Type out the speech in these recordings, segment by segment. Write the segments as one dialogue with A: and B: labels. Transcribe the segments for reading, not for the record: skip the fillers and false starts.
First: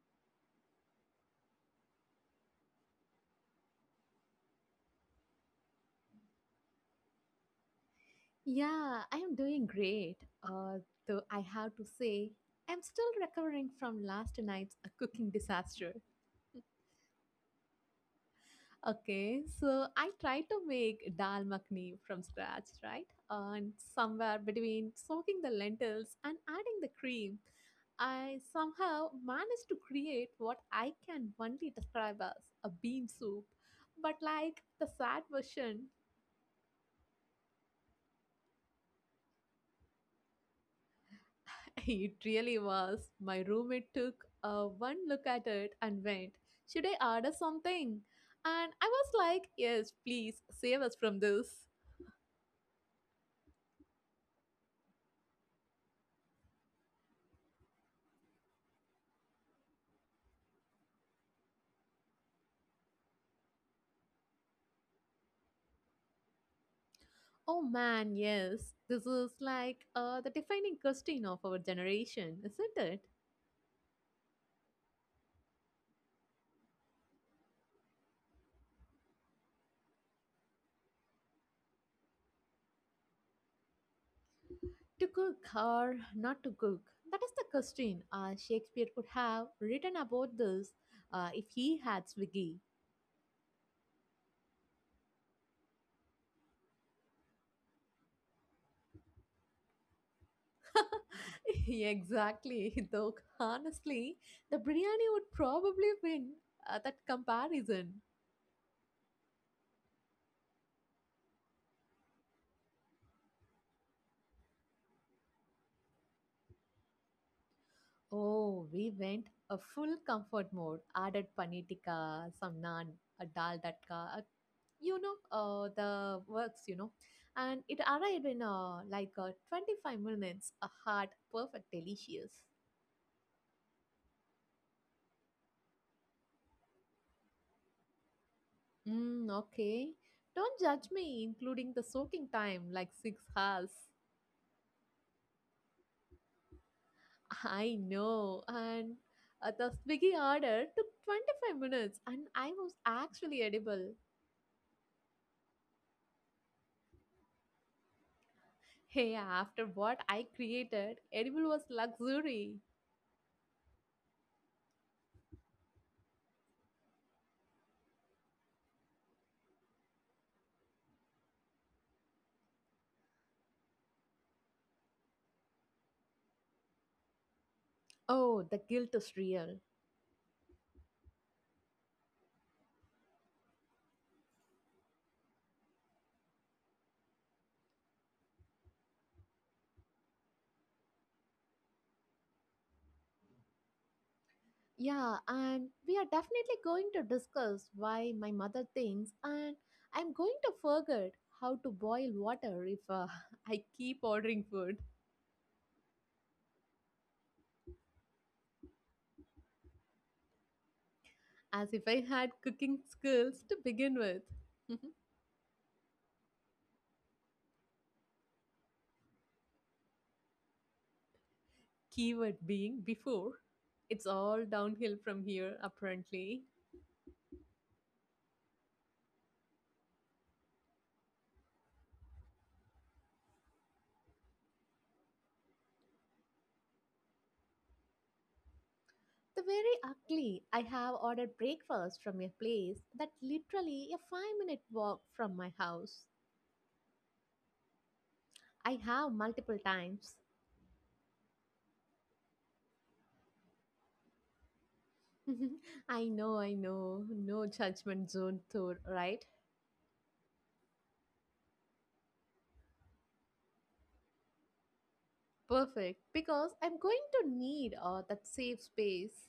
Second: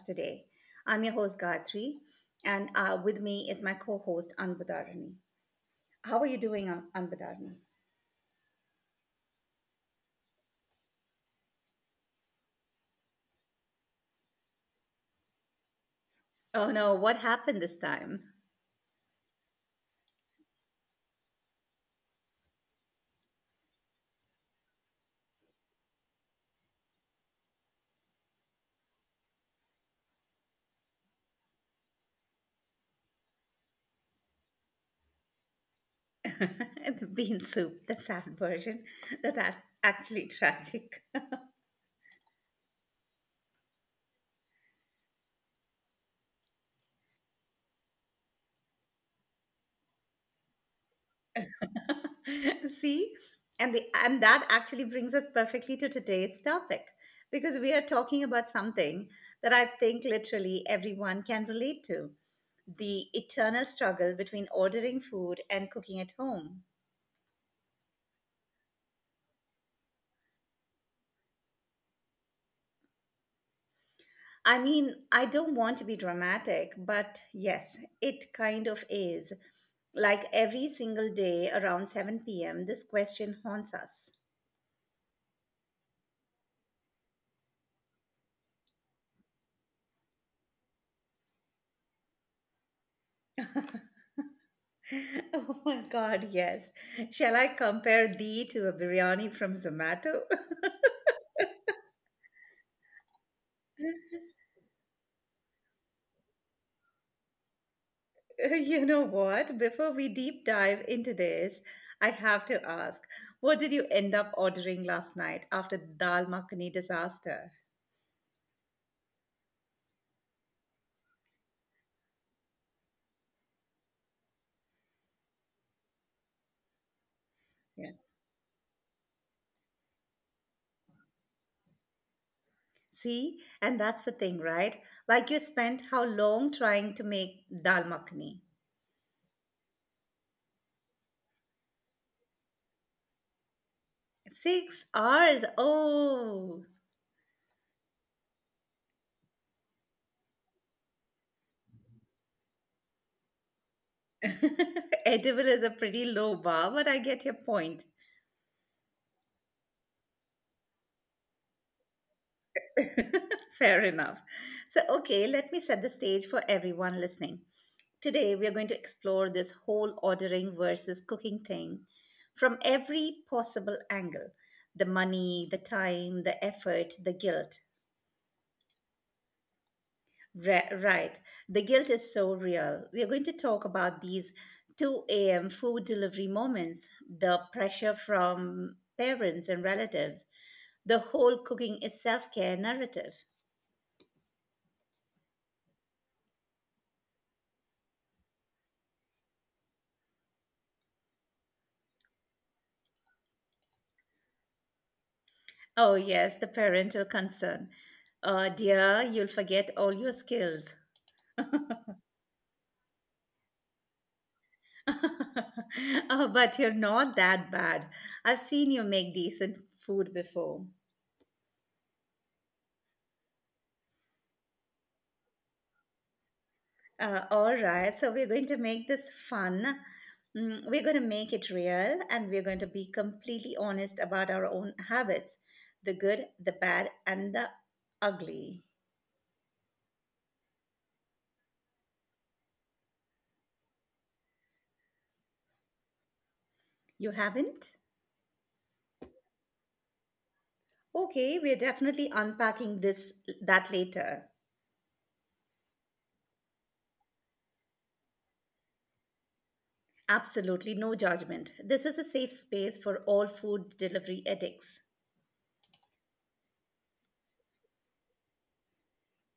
A: today. I'm your host, Gayatri, and with me is my co host, Anbudarani. How are you doing, Anbudarani?
B: Yeah, I am doing great. Uh, though I have to say, I'm still recovering from last night's cooking disaster.
A: Oh no, what happened this time?
B: Okay, so I tried to make dal makhni from scratch, right? And somewhere between soaking the lentils and adding the cream, I somehow managed to create what I can only describe as a bean soup, but like the sad version.
A: The bean soup, the sad version. That's ac- Actually tragic.
B: It really was. My roommate took a one look at it and went, "Should I order something?" And I was like, "Yes, please save us from this."
A: See, and that actually brings us perfectly to today's topic because we are talking about something that I think literally everyone can relate to, the eternal struggle between ordering food and cooking at home.
B: Oh man, yes. This is like the defining question of our generation, isn't it?
A: I mean, I don't want to be dramatic, but yes, it kind of is. Like every single day around 7 p.m., this question haunts us.
B: To cook or not to cook. That is the question. Shakespeare could have written about this if he had Swiggy.
A: Oh my God, yes. Shall I compare thee to a biryani from Zomato?
B: Exactly, though honestly, the biryani would probably win that comparison.
A: You know what? Before we deep dive into this, I have to ask, what did you end up ordering last night after the dal makhani disaster?
B: Oh, we went a full comfort mode, added paneer tikka, some naan, a dal datka, a the works, and it
A: Yeah.
B: arrived in like 25 minutes, a hot, perfect, delicious.
A: See, and that's the thing, right? Like you spent how long trying to make dal makhani?
B: Mm, okay, don't judge me, including the soaking time, like 6 hours.
A: 6 hours. Oh,
B: I know. And the Swiggy order took 25 minutes and I was actually edible.
A: edible is a pretty low bar, but I get your point.
B: Hey, after what I created, edible was luxury.
A: Fair enough. So, okay, let me set the stage for everyone listening. Today, we are going to explore this whole ordering versus cooking thing from every possible angle, the money, the time, the effort, the guilt.
B: Oh, the guilt is real.
A: Right. The guilt is so real. We are going to talk about these 2 a.m. food delivery moments, the pressure from parents and relatives, the whole cooking is self care narrative.
B: Yeah, and we are definitely going to discuss why my mother thinks, and I'm going to forget how to boil water if I keep ordering food,
A: Oh, yes, the parental concern. Dear, you'll forget all your skills.
B: as if I had cooking skills to begin with.
A: Oh, but you're not that bad. I've seen you make decent food before.
B: Keyword being before. It's all downhill from here, apparently.
A: All right, so we're going to make this fun. We're going to make it real, and we're going to be completely honest about our own habits, the good, the bad, and the ugly.
B: The very ugly, I have ordered breakfast from a place that literally a 5-minute walk from my house.
A: You haven't?
B: I have multiple times.
A: Okay, we're definitely unpacking this that later.
B: I know, I know. No judgment zone tour, right?
A: Absolutely no judgment. This is a safe space for all food delivery addicts.
B: Perfect, because I'm going to need that safe space.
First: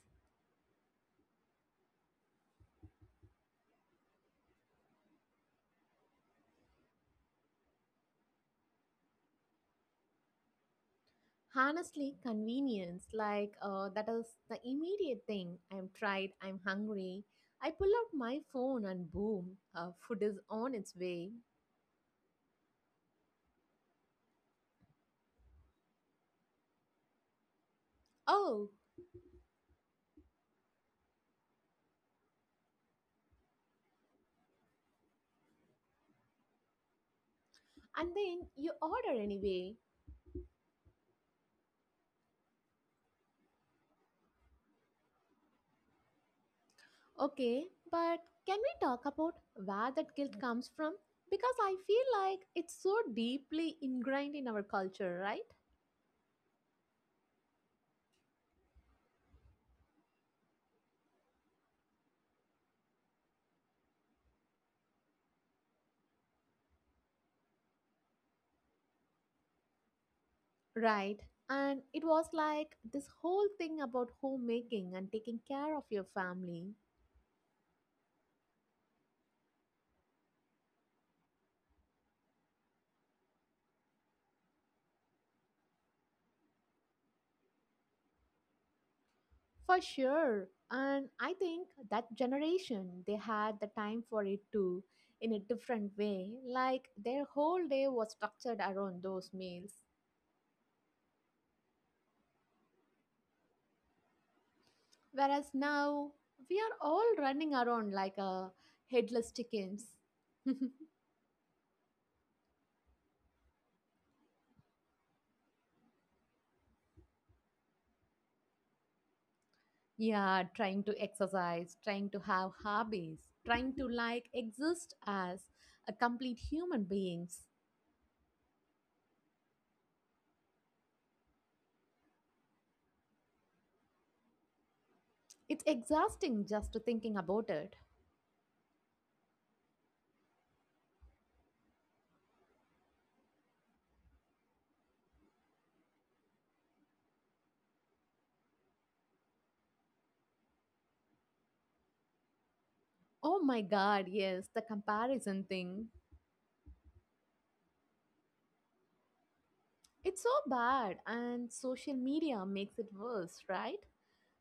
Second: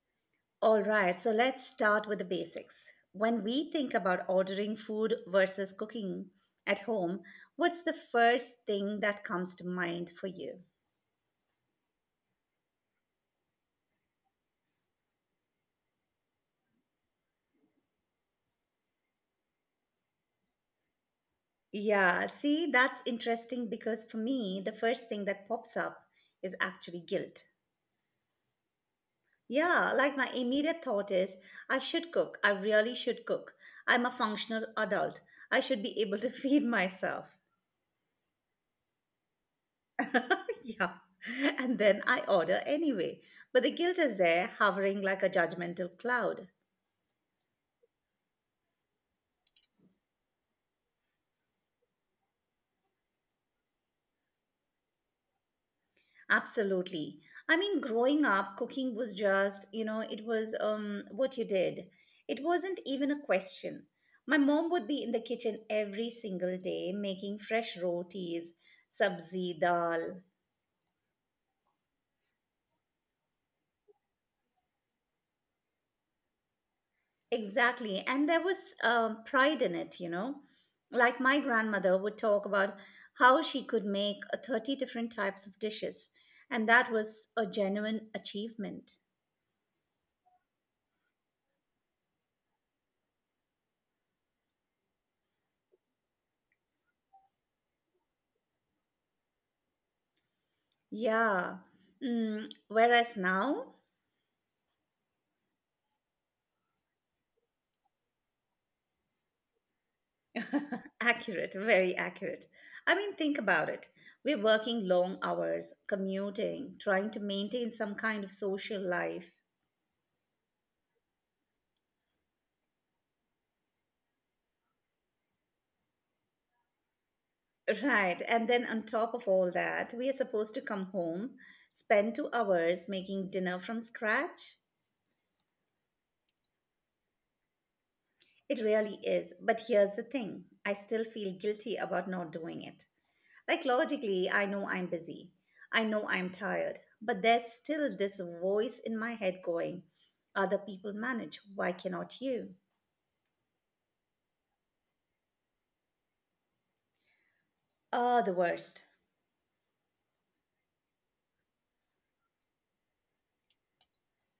A: All right, so let's start with the basics. When we think about ordering food versus cooking at home, what's the first thing that comes to mind for you?
B: Honestly, convenience, like that is the immediate thing. I'm tired, I'm hungry. I pull out my phone and boom, food is on its way.
A: Yeah, see, that's interesting because for me, the first thing that pops up is actually guilt.
B: Oh,
A: Yeah, like my immediate thought is, I should cook. I really should cook. I'm a functional adult. I should be able to feed myself.
B: and then you order anyway.
A: Yeah. And then I order anyway. But the guilt is there, hovering like a judgmental cloud.
B: Okay, but can we talk about where that guilt comes from? Because I feel like it's so deeply ingrained in our culture, right?
A: Absolutely. I mean, growing up, cooking was just, you know, it was what you did. It wasn't even a question. My mom would be in the kitchen every single day making fresh rotis, sabzi, dal.
B: Right. And it was like this whole thing about homemaking and taking care of your family.
A: Exactly. And there was pride in it, you know. Like my grandmother would talk about how she could make 30 different types of dishes. And that was a genuine achievement.
B: For sure. And I think that generation, they had the time for it too, in a different way. Like their whole day was structured around those meals.
A: Yeah. Whereas now,
B: Whereas now, we are all running around like a headless chickens.
A: accurate, very accurate. I mean, think about it. We're working long hours, commuting, trying to maintain some kind of social life.
B: Yeah, trying to exercise, trying to have hobbies, trying to like exist as a complete human beings.
A: Right. And then on top of all that, we are supposed to come home, spend 2 hours making dinner from scratch.
B: It's exhausting just to thinking about it.
A: It really is. But here's the thing, I still feel guilty about not doing it. Like, logically, I know I'm busy, I know I'm tired, but there's still this voice in my head going, other people manage. Why cannot you?
B: Oh my God, yes, the comparison thing.
A: Ah, the worst.
B: It's so bad, and social media makes it worse, right?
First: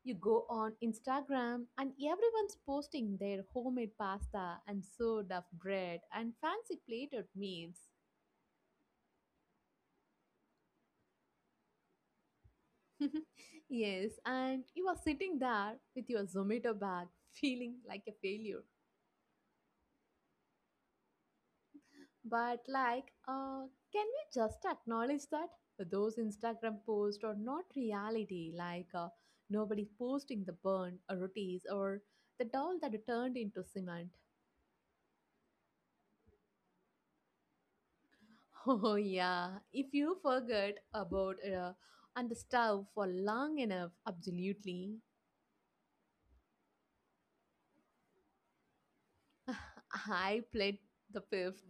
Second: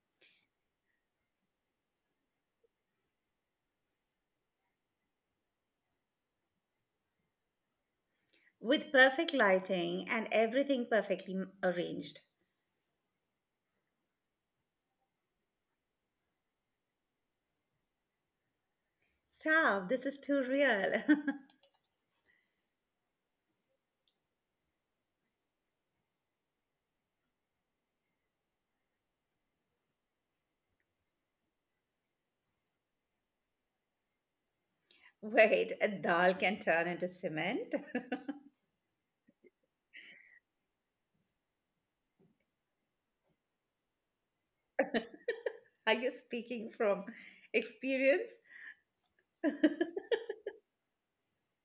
B: You go on Instagram, and everyone's posting their homemade pasta and sourdough of bread and fancy plated meals.
A: With perfect lighting and everything perfectly arranged.
B: Yes, and you are sitting there with your Zomato bag feeling like a failure.
A: Stop, this is too real.
B: But like, can we just acknowledge that those Instagram posts are not reality? Like, nobody posting the burnt rotis or the doll that turned into cement.
A: Wait, a dal can turn into cement?
B: Oh yeah, if you forget about and the stove for long enough, absolutely.
A: Are you speaking from experience?
B: I played the fifth.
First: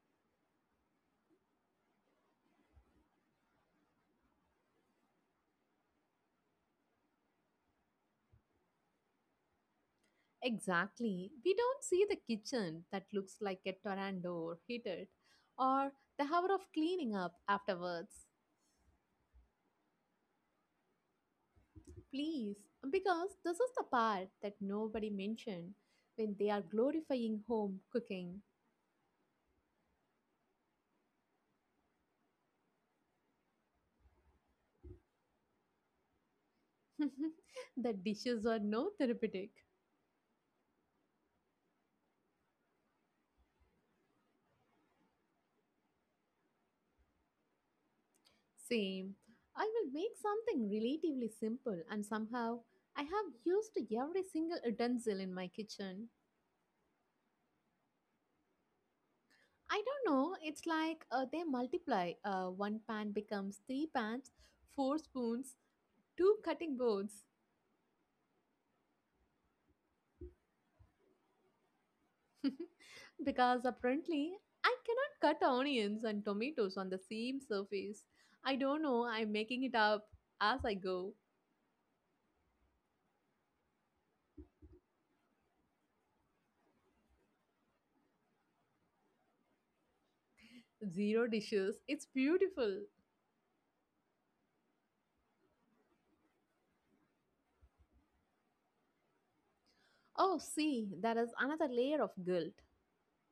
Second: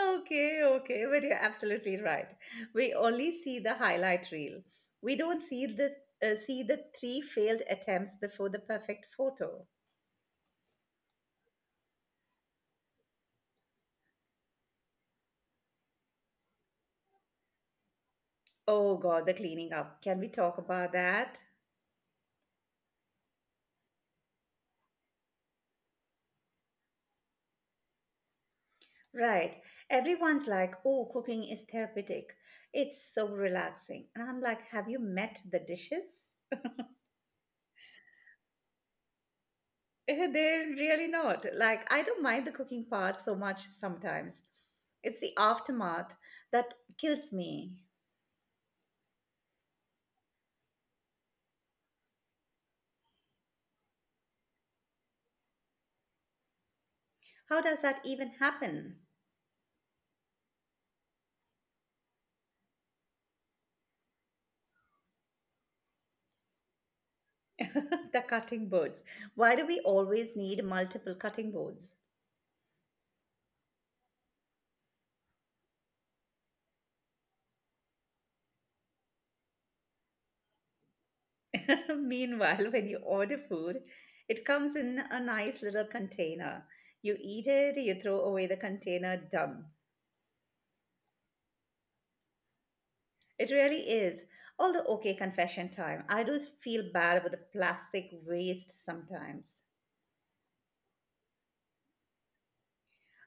A: Okay, okay, but you're absolutely right. We only see the highlight reel. We don't see the three failed attempts before the perfect photo.
B: Exactly. We don't see the kitchen that looks like a tornado hit it, or the hour of cleaning up afterwards.
A: Oh God, the cleaning up. Can we talk about that?
B: Please, because this is the part that nobody mentioned when they are glorifying home cooking.
A: Right. Everyone's like, "Oh, cooking is therapeutic. It's so relaxing." And I'm like, "Have you met the dishes?"
B: The dishes are no therapeutic.
A: They're really not. Like, I don't mind the cooking part so much sometimes. It's the aftermath that kills me.
B: Same. I will make something relatively simple, and somehow I have used every single utensil in my kitchen.
A: How does that even happen?
B: I don't know, it's like they multiply. One pan becomes three pans, four spoons, two cutting boards.
A: The cutting boards. Why do we always need multiple cutting boards?
B: Because apparently I cannot cut onions and tomatoes on the same surface. I don't know, I'm making it up as I go.
A: Meanwhile, when you order food, it comes in a nice little container. You eat it, you throw away the container, done.
B: Zero dishes. It's beautiful.
A: It really is. Although, okay, confession time. I do feel bad about the plastic waste sometimes.
B: Oh, see, that is another layer of guilt.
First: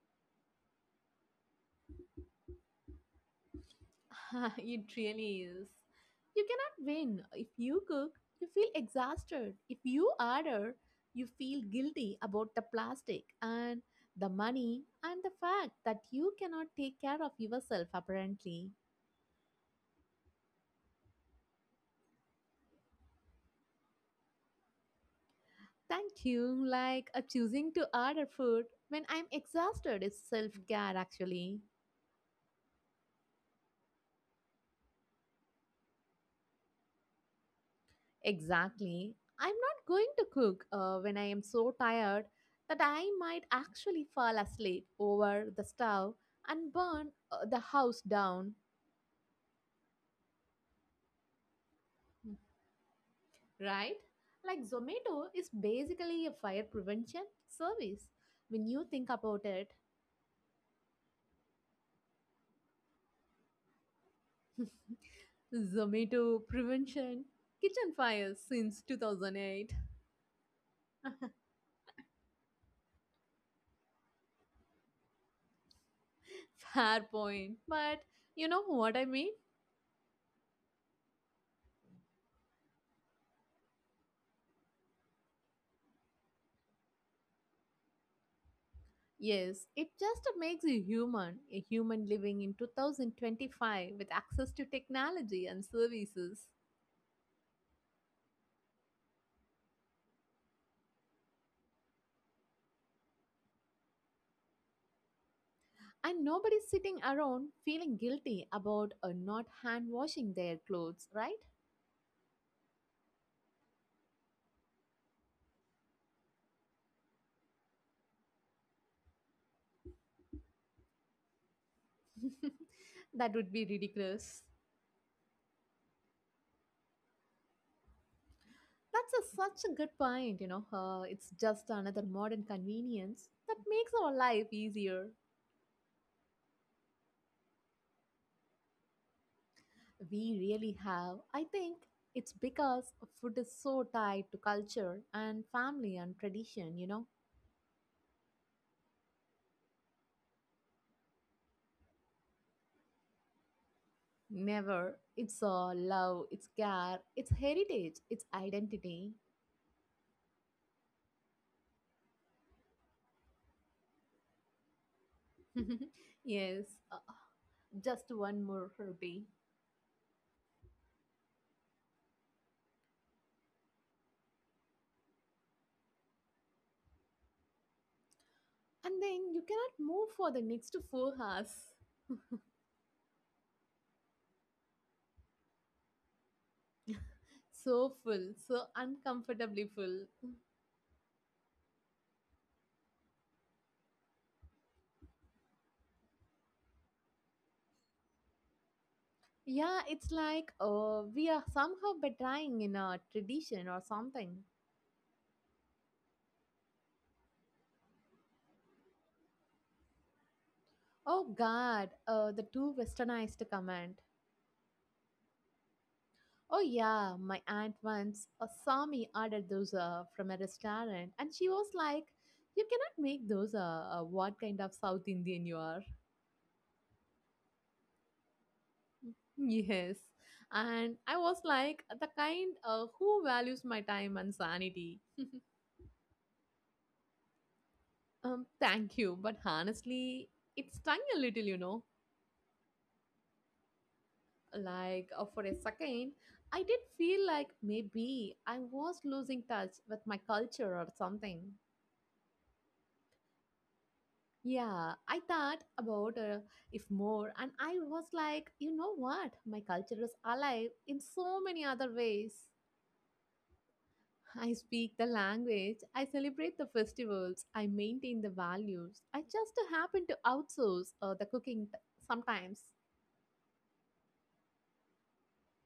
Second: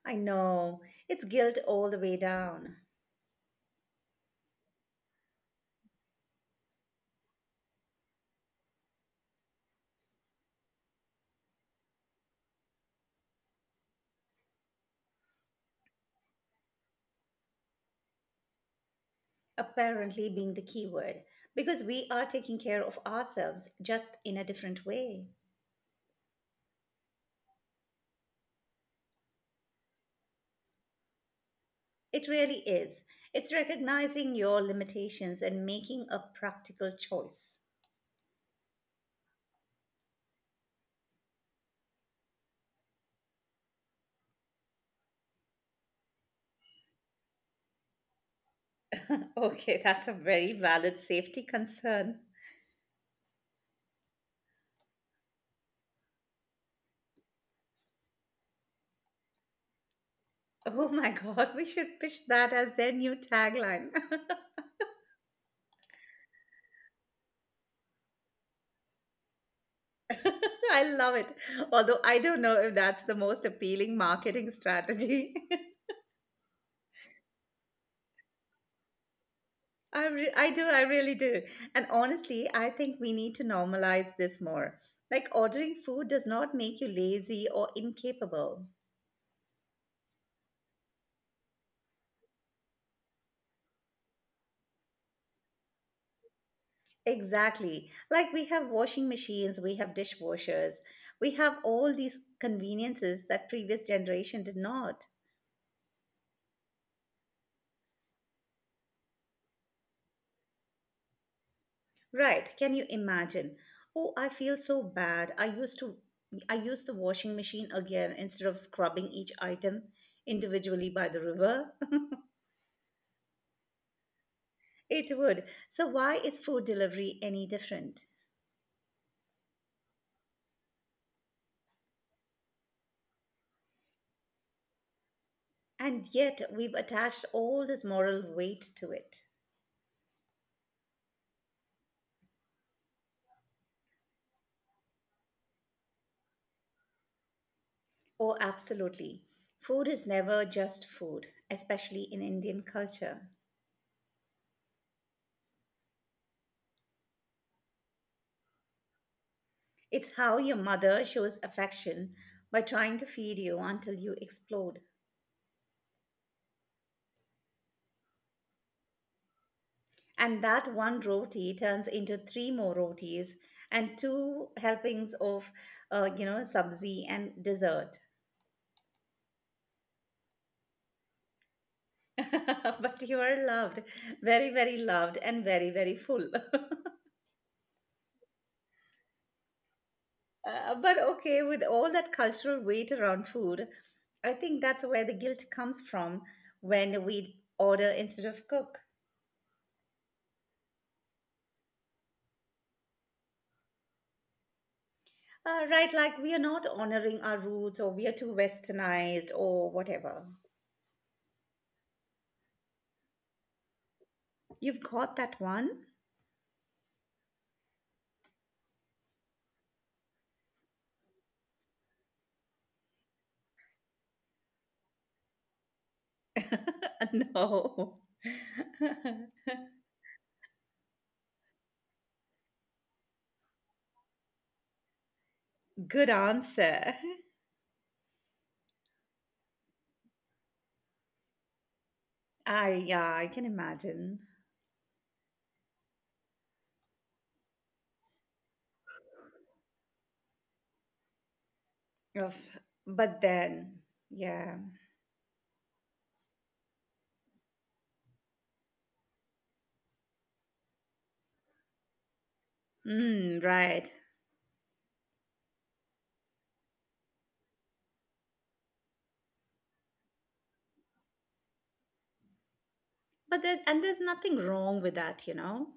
A: I know. It's guilt all the way down.
B: It really is. You cannot win. If you cook, you feel exhausted. If you order, you feel guilty about the plastic and the money and the fact that you cannot take care of yourself, apparently.
A: Apparently, being the key word, because we are taking care of ourselves, just in a different way.
B: Thank you. Like choosing to order food when I'm exhausted is self care, actually.
A: It really is. It's recognizing your limitations and making a practical choice.
B: Exactly. I'm not going to cook when I am so tired that I might actually fall asleep over the stove and burn the house down,
A: Okay, that's a very valid safety concern.
B: right? Like Zomato is basically a fire prevention service. When you think about it,
A: Oh my god, we should pitch that as their new tagline.
B: Zomato prevention kitchen fires since 2008.
A: I love it. Although I don't know if that's the most appealing marketing strategy.
B: Fair point. But you know what I mean?
A: I do, I really do. And honestly, I think we need to normalize this more. Like, ordering food does not make you lazy or incapable.
B: Yes, it just makes you human, a human living in 2025 with access to technology and services.
A: Exactly. Like, we have washing machines, we have dishwashers, we have all these conveniences that previous generation did not.
B: And nobody's sitting around feeling guilty about not hand washing their clothes, right?
A: Right. Can you imagine? Oh, I feel so bad. I used the washing machine again instead of scrubbing each item individually by the river.
B: That would be ridiculous.
A: It would. So, why is food delivery any different?
B: That's a, such a good point, you know. It's just another modern convenience that makes our life easier.
A: And yet, we've attached all this moral weight to it.
B: We really have. I think it's because food is so tied to culture and family and tradition, you know.
A: Oh, absolutely. Food is never just food, especially in Indian culture.
B: Never. It's love, it's care, it's heritage, it's identity.
A: It's how your mother shows affection by trying to feed you until you explode.
B: Yes, uh, just one more Herbie.
A: And that one roti turns into three more rotis and two helpings of, you know, sabzi and dessert.
B: And then you cannot move for the next 4 hours.
A: But you are loved, very, very loved, and very, very full.
B: So full, so uncomfortably full.
A: But okay, with all that cultural weight around food, I think that's where the guilt comes from when we order instead of cook.
B: Yeah, it's like we are somehow betraying in a tradition or something.
A: Right, like we are not honoring our roots, or we are too westernized, or whatever.
B: Oh God, the too westernized comment.
A: You've got that one?
B: Oh yeah, my aunt once saw me order those from a restaurant, and she was like, "You cannot make those. What kind of South Indian you are?"
A: No.
B: Yes, and I was like, the kind who values my time and sanity.
A: Good answer.
B: Thank you, but honestly, it stung a little, you know.
A: I can imagine.
B: Like for a second, I did feel like maybe I was losing touch with my culture or something.
A: Of, but then, yeah.
B: Yeah, I thought about if more, and I was like, you know what? My culture is alive in so many other ways.
A: Mm, right.
B: I speak the language, I celebrate the festivals, I maintain the values. I just happen to outsource the cooking sometimes.
A: But there's nothing wrong with that, you know.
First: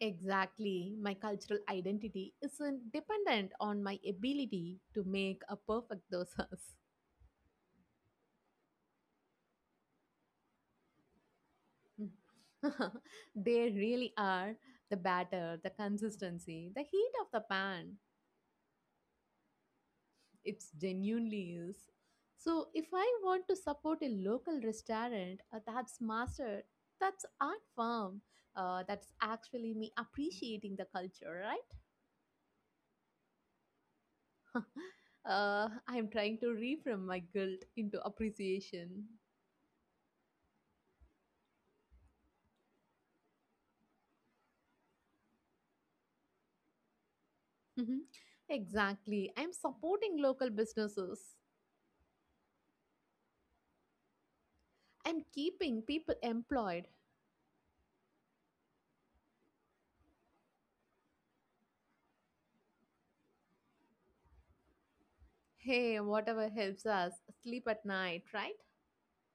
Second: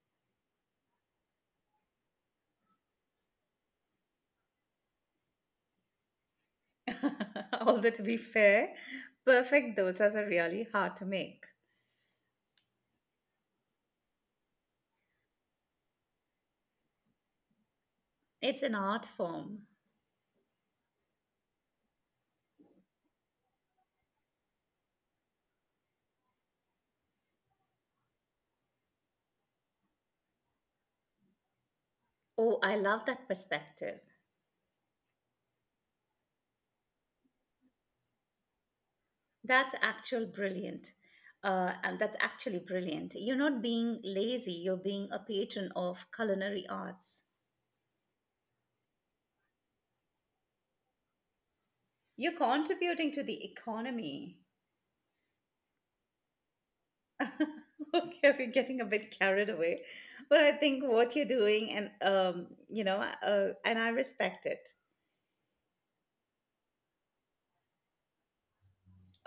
B: Exactly. My cultural identity isn't dependent on my ability to make a perfect dosas.
A: Although to be fair, perfect dosas are really hard to make.
B: They really are the batter, the consistency, the heat of the pan.
A: It's an art form.
B: It's genuinely is. So if I want to support a local restaurant that's master, that's art form. That's actually me appreciating the culture, right?
A: Oh, I love that perspective.
B: I'm trying to reframe my guilt into appreciation.
A: That's actual brilliant. That's actually brilliant. You're not being lazy, you're being a patron of culinary arts.
B: Mhm. Exactly. I'm supporting local businesses.
A: You're contributing to the economy.
B: I'm keeping people employed.
A: Okay, we're getting a bit carried away, but I think what you're doing, and I respect it.
B: Hey, whatever helps us sleep at night, right?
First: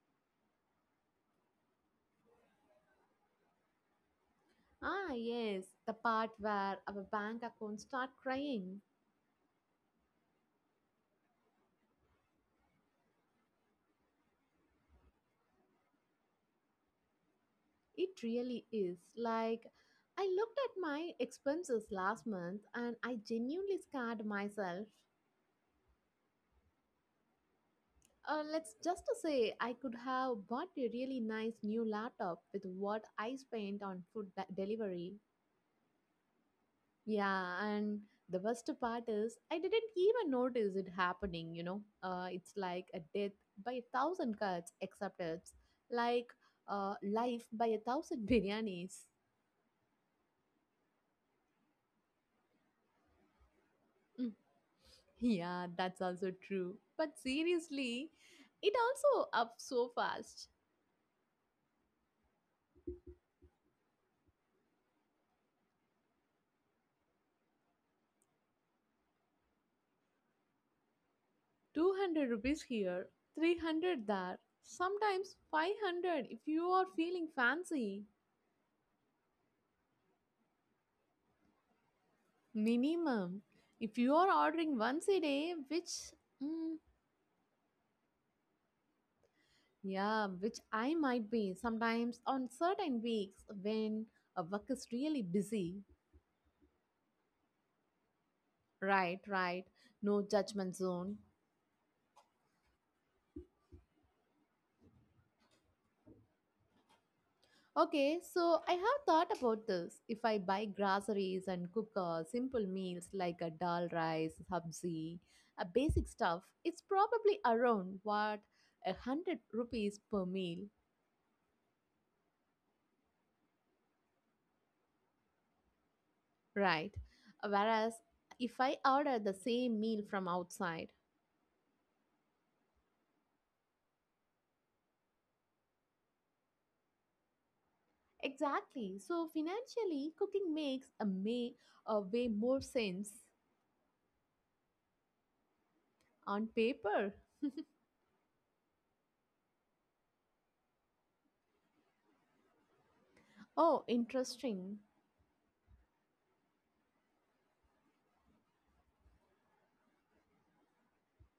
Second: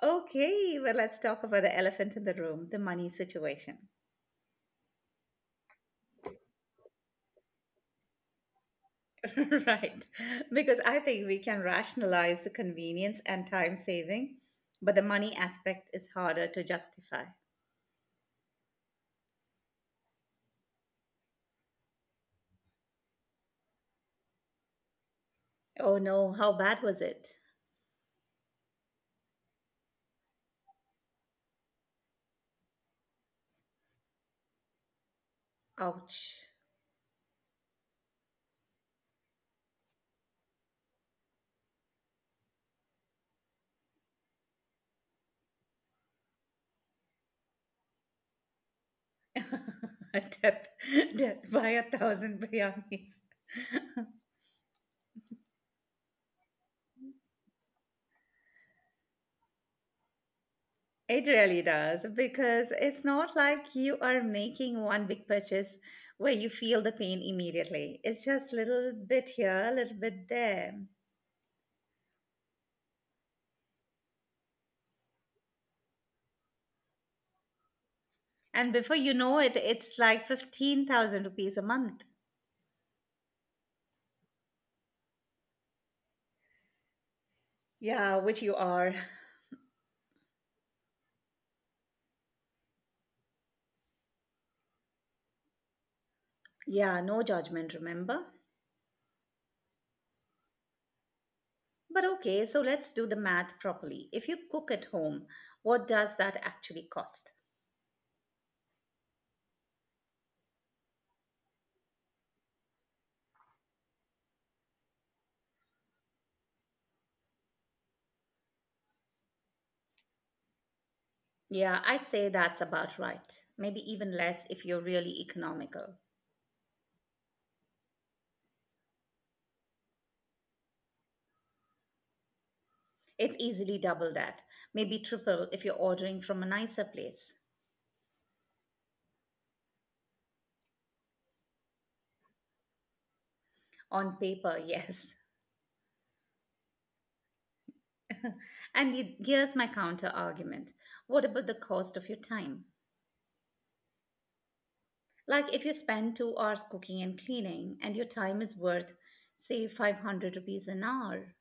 A: Okay, well, let's talk about the elephant in the room, the money situation.
B: Ah, yes, the part where our bank accounts start crying.
A: Right? Because I think we can rationalize the convenience and time saving, but the money aspect is harder to justify.
B: It really is. Like, I looked at my expenses last month and I genuinely scared myself.
A: Oh no, how bad was it?
B: Let's just to say I could have bought a really nice new laptop with what I spent on food delivery.
A: Ouch.
B: Yeah, and the worst part is I didn't even notice it happening, you know. It's like a death by 1,000 cuts, except it's like life by 1,000 biryanis.
A: Death, death by a thousand biryanis.
B: Mm, yeah, that's also true. But seriously, it also up so fast.
A: It really does, because it's not like you are making one big purchase where you feel the pain immediately. It's just little bit here, a little bit there.
B: 200 rupees here, 300 there, sometimes 500 if you are feeling fancy.
A: And before you know it, it's like 15,000 rupees a month.
B: Minimum. If you are ordering once a day, which mm,
A: Yeah, which you are.
B: yeah, which I might be sometimes on certain weeks when a work is really busy.
A: Yeah, no judgment, remember?
B: Right, right. No judgment zone.
A: But okay, so let's do the math properly. If you cook at home, what does that actually cost?
B: Okay, so I have thought about this. If I buy groceries and cook simple meals like a dal rice, sabzi, a basic stuff, it's probably around what 100 rupees per meal,
A: Yeah, I'd say that's about right. Maybe even less if you're really economical.
B: right? Whereas if I order the same meal from outside,
A: It's easily double that, maybe triple if you're ordering from a nicer place.
B: exactly. So financially, cooking makes a may a way more sense
A: On paper, yes.
B: on paper.
A: And here's my counter argument, what about the cost of your time?
B: Oh, interesting.
A: Like, if you spend 2 hours cooking and cleaning, and your time is worth, say, 500 rupees an hour.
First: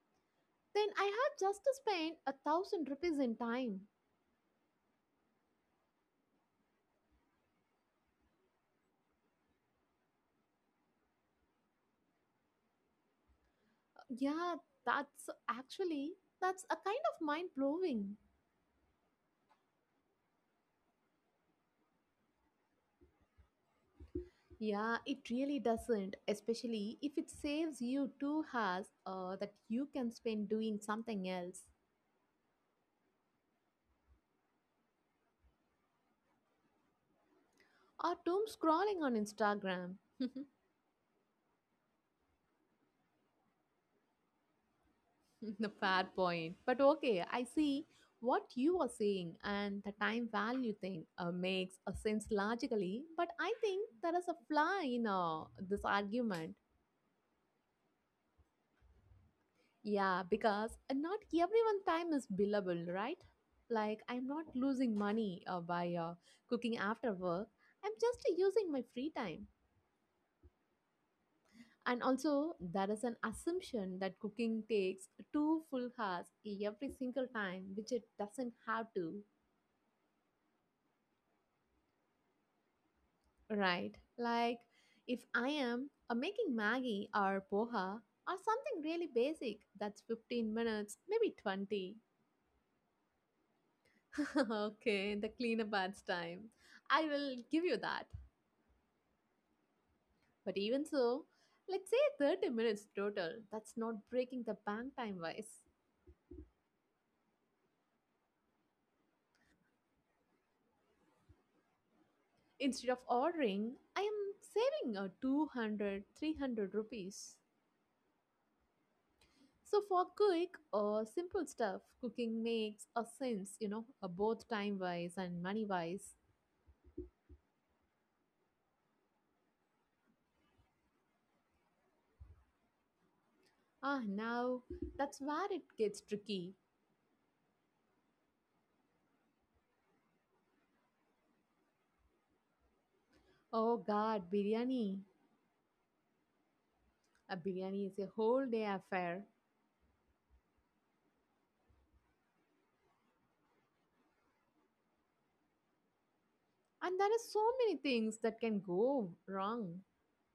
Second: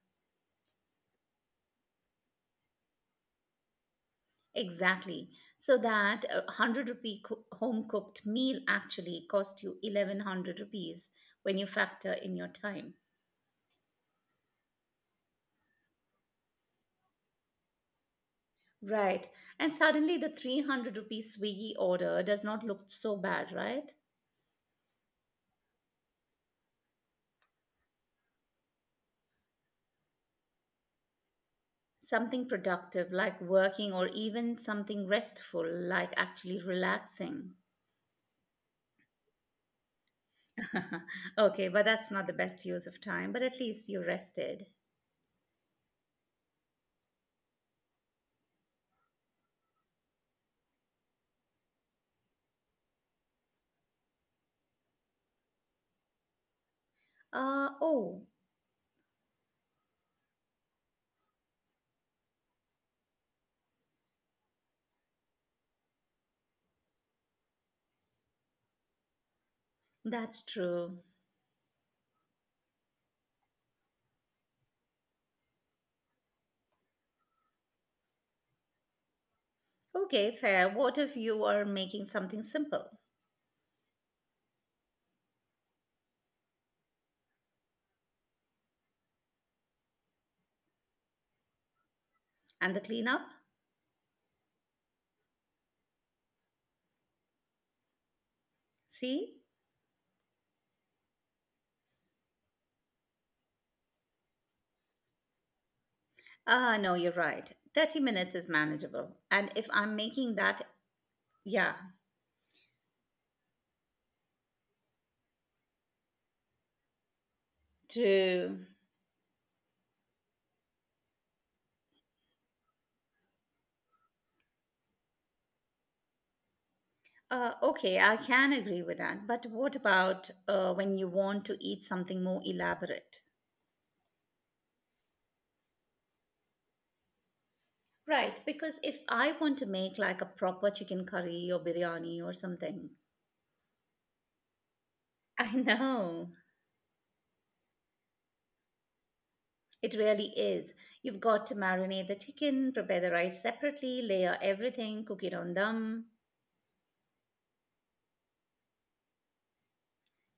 B: Then I have just to spend 1,000 rupees in time.
A: Exactly. So that a 100 rupee home cooked meal actually cost you 1100 rupees when you factor in your time.
B: Yeah, that's actually that's a kind of mind blowing.
A: Right. And suddenly the 300 rupee Swiggy order does not look so bad, right?
B: Yeah, it really doesn't, especially if it saves you 2 hours that you can spend doing something else
A: Something productive like working, or even something restful like actually relaxing.
B: or doom scrolling on Instagram.
A: Okay, but that's not the best use of time, but at least you rested.
B: The fair point. But okay, I see what you are saying, and the time value thing makes a sense logically. But I think there is a flaw in this argument.
A: Uh oh,
B: Yeah, because not everyone time is billable, right? Like I'm not losing money by cooking after work. I'm just using my free time.
A: that's true.
B: And also, there is an assumption that cooking takes two full hours every single time, which it doesn't have to.
A: Okay, fair. What if you are making something simple?
B: Right. Like if I am making Maggie or poha or something really basic, that's 15 minutes, maybe 20.
A: And the cleanup?
B: Okay, the cleanup adds time. I will give you that.
A: See?
B: But even so, let's say 30 minutes total. That's not breaking the bank time wise.
A: Ah, no, you're right. 30 minutes is manageable. And if I'm making that, yeah,
B: Instead of ordering, I am saving 200, 300 rupees.
A: true.
B: So for quick or simple stuff, cooking makes a sense, you know, both time wise and money wise.
A: Okay, I can agree with that. But what about when you want to eat something more elaborate?
B: Ah, now that's where it gets tricky.
A: Right, because if I want to make like a proper chicken curry or biryani or something,
B: Oh God, biryani.
A: I know,
B: A biryani is a whole day affair.
A: it really is. You've got to marinate the chicken, prepare the rice separately, layer everything, cook it on dum.
B: And there are so many things that can go wrong.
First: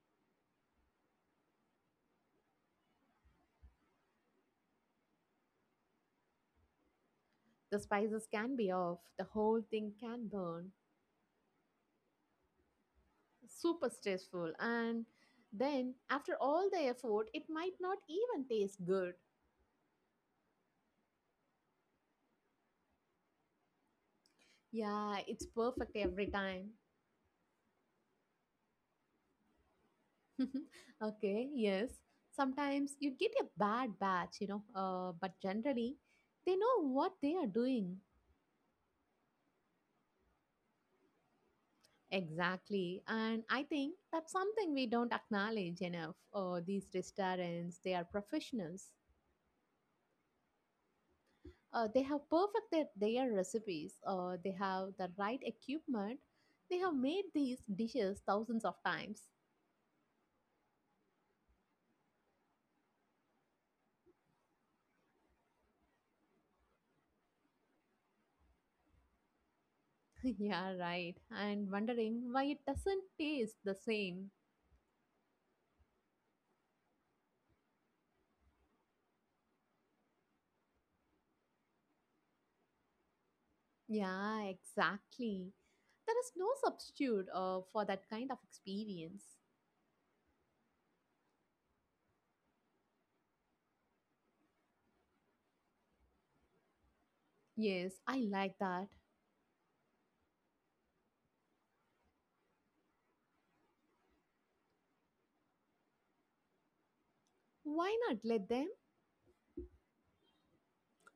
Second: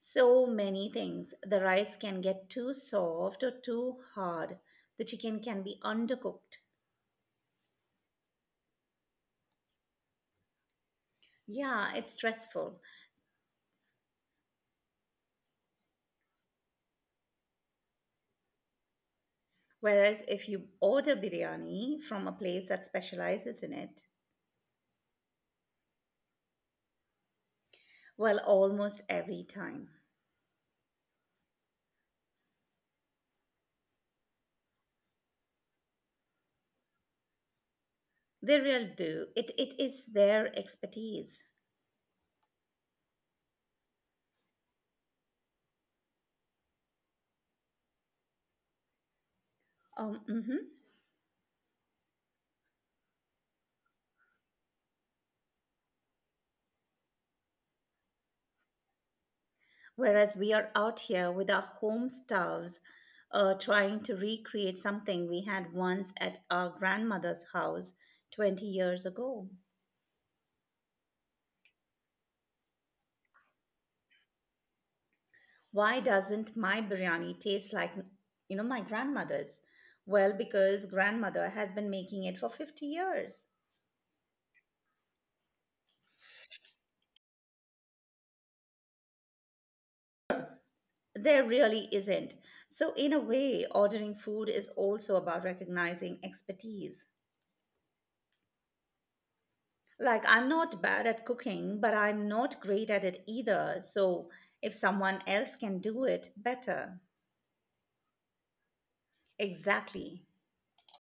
A: So many things. The rice can get too soft or too hard. The chicken can be undercooked.
B: The spices can be off, the whole thing can burn.
A: Yeah, it's stressful.
B: Super stressful. And then after all the effort, it might not even taste good.
A: Whereas if you order biryani from a place that specializes in it,
B: Yeah, it's perfect every time.
A: well, almost every time
B: Okay, yes. Sometimes you get a bad batch, but generally they know what they are doing.
A: they really do. It is their expertise.
B: Exactly. And I think that's something we don't acknowledge enough. These restaurants, they are professionals.
A: Mhm.
B: They have perfected their recipes. They have the right equipment. They have made these dishes thousands of times.
A: Whereas we are out here with our home stuffs, trying to recreate something we had once at our grandmother's house 20 years ago.
B: Yeah, right. And wondering why it doesn't taste the same.
A: Why doesn't my biryani taste like my grandmother's? Well, because grandmother has been making it for 50 years.
B: Yeah, exactly. There is no substitute for that kind of experience.
A: There really isn't. So, in a way, ordering food is also about recognizing expertise.
B: Yes, I like that.
A: Like, I'm not bad at cooking, but I'm not great at it either. So, if someone else can do it, better.
B: Why not let them?
A: Exactly.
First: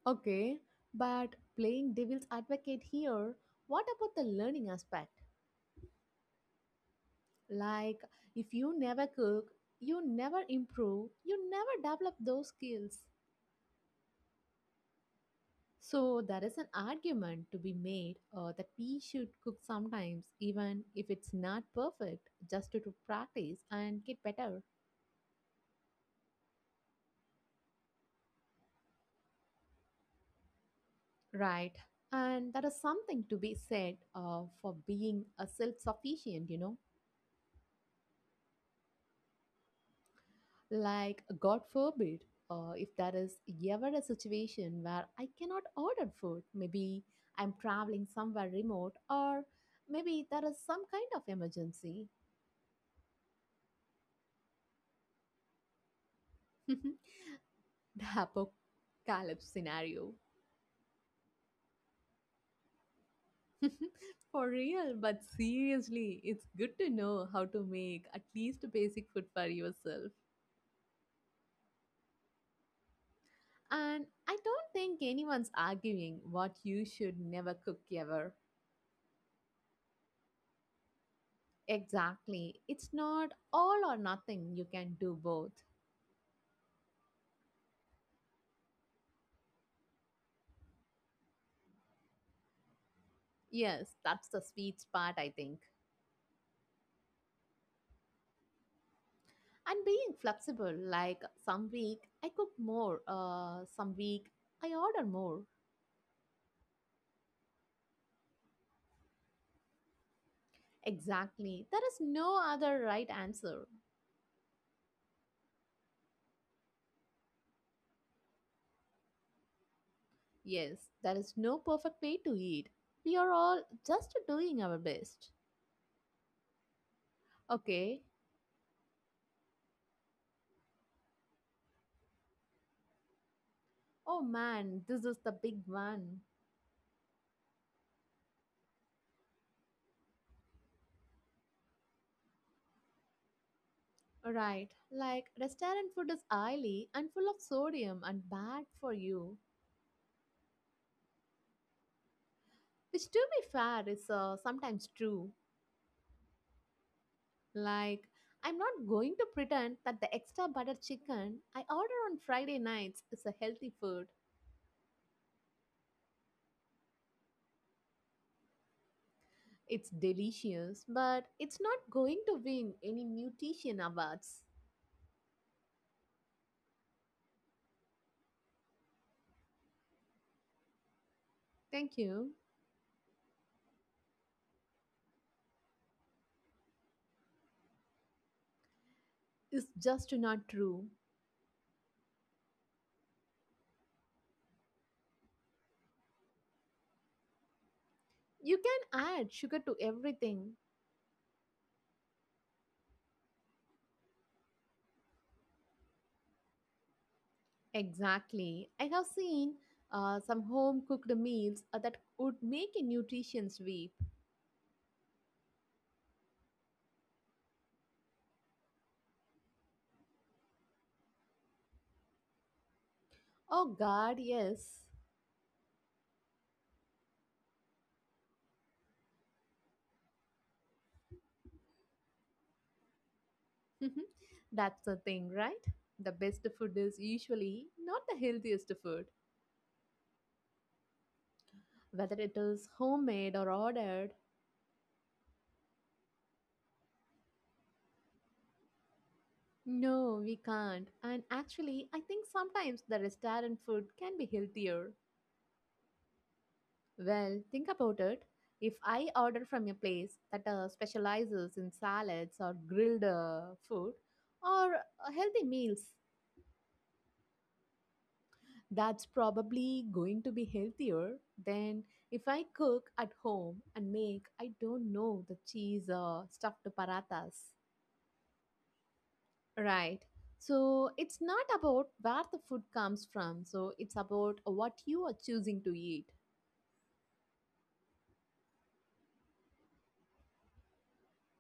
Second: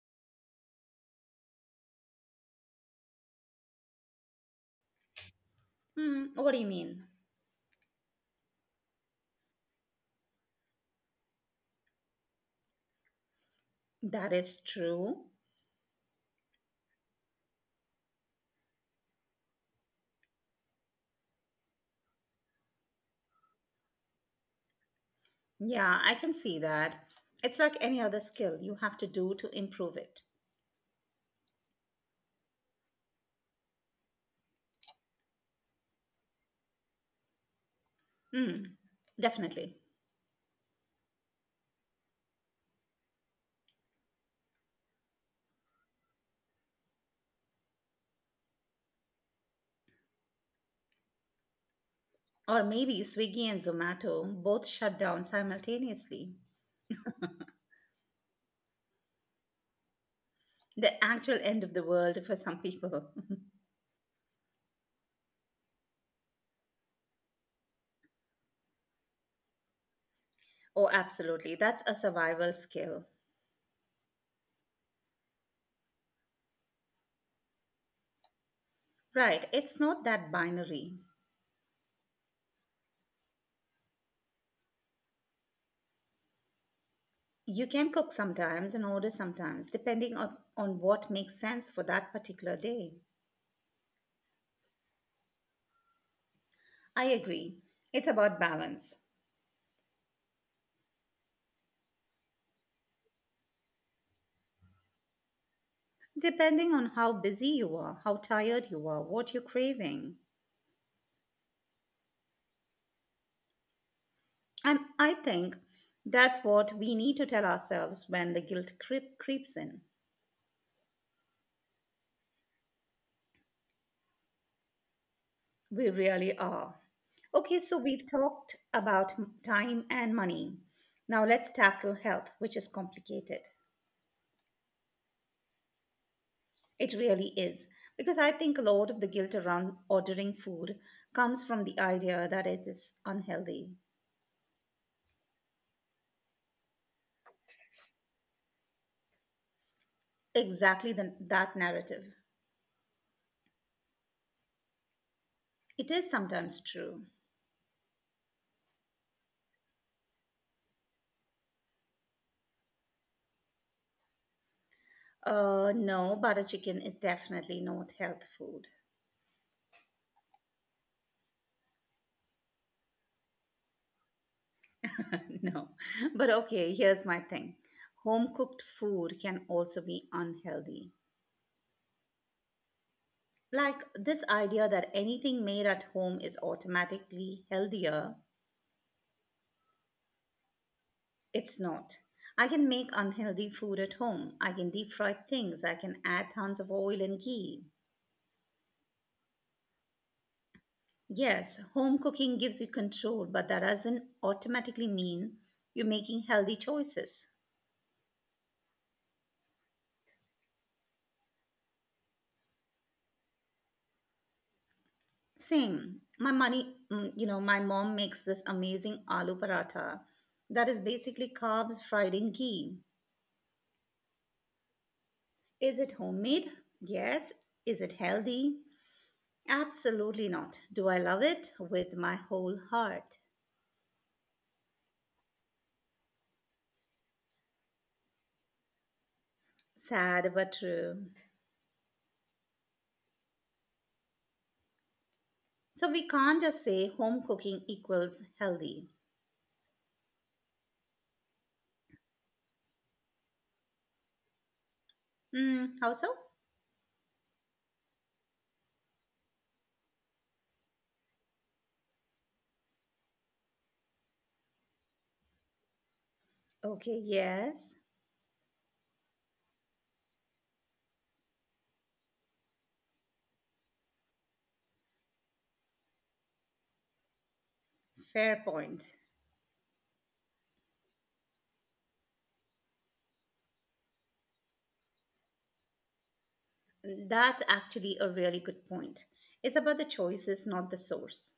B: Okay, but playing devil's advocate here, what about the learning aspect?
A: Hmm, what do you mean?
B: Like, if you never cook, you never improve, you never develop those skills.
A: That is true.
B: So, there is an argument to be made that we should cook sometimes, even if it's not perfect, just to practice and get better.
A: Yeah, I can see that. It's like any other skill you have to do to improve it.
B: Right. And that is something to be said for being self sufficient, you know.
A: Hmm, definitely.
B: Like, God forbid, if there is ever a situation where I cannot order food, maybe I'm traveling somewhere remote, or maybe there is some kind of emergency.
A: Or maybe Swiggy and Zomato both shut down simultaneously.
B: The apocalypse scenario.
A: The actual end of the world for some people.
B: For real, but seriously, it's good to know how to make at least basic food for yourself.
A: Oh, absolutely. That's a survival skill.
B: And I don't think anyone's arguing what you should never cook ever.
A: Right. It's not that binary.
B: Exactly. It's not all or nothing. You can do both.
A: You can cook sometimes and order sometimes, depending on what makes sense for that particular day.
B: Yes, that's the sweet spot, I think.
A: I agree. It's about balance.
B: And being flexible, like some week I cook more, some week I order more.
A: Depending on how busy you are, how tired you are, what you're craving.
B: Exactly. There is no other right answer.
A: And I think that's what we need to tell ourselves when the guilt creeps in.
B: Yes, there is no perfect way to eat. We are all just doing our best.
A: We really are. Okay, so
B: Okay.
A: we've talked about time and money. Now let's tackle health, which is complicated.
B: Oh man, this is the big one.
A: It really is, because I think a lot of the guilt around ordering food comes from the idea that it is unhealthy.
B: Right, like restaurant food is oily and full of sodium and bad for you.
A: Exactly that narrative.
B: Which, to be fair, is sometimes true.
A: It is sometimes true.
B: Like, I'm not going to pretend that the extra butter chicken I order on Friday nights is a healthy food.
A: No, butter chicken is definitely not health food.
B: It's delicious, but it's not going to win any nutrition awards.
A: No, but okay, here's my thing. Home cooked food can also be unhealthy.
B: Thank you.
A: Like this idea that anything made at home is automatically healthier,
B: It's just not true.
A: it's not. I can make unhealthy food at home. I can deep fry things. I can add tons of oil and ghee.
B: You can add sugar to everything.
A: Yes, home cooking gives you control, but that doesn't automatically mean you're making healthy choices.
B: Exactly. I have seen some home cooked meals that would make a nutrition weep.
A: Same. My money, my mom makes this amazing aloo paratha that is basically carbs fried in ghee.
B: Oh, God, yes.
A: Is it homemade? Yes. Is it healthy? Absolutely not. Do I love it? With my whole heart.
B: That's the thing, right? The best food is usually not the healthiest food,
A: Sad but true.
B: whether it is homemade or ordered.
A: So we can't just say home cooking equals healthy.
B: No, we can't. And actually, I think sometimes the restaurant food can be healthier.
A: Hmm, how so?
B: Well, think about it. If I order from a place that specializes in salads or grilled food or healthy meals,
A: Okay, yes.
B: that's probably going to be healthier than if I cook at home and make, I don't know, the cheese or stuffed parathas.
A: Fair point.
B: Right. So it's not about where the food comes from, so it's about what you are choosing to eat.
A: That's actually a really good point. It's about the choices, not the source.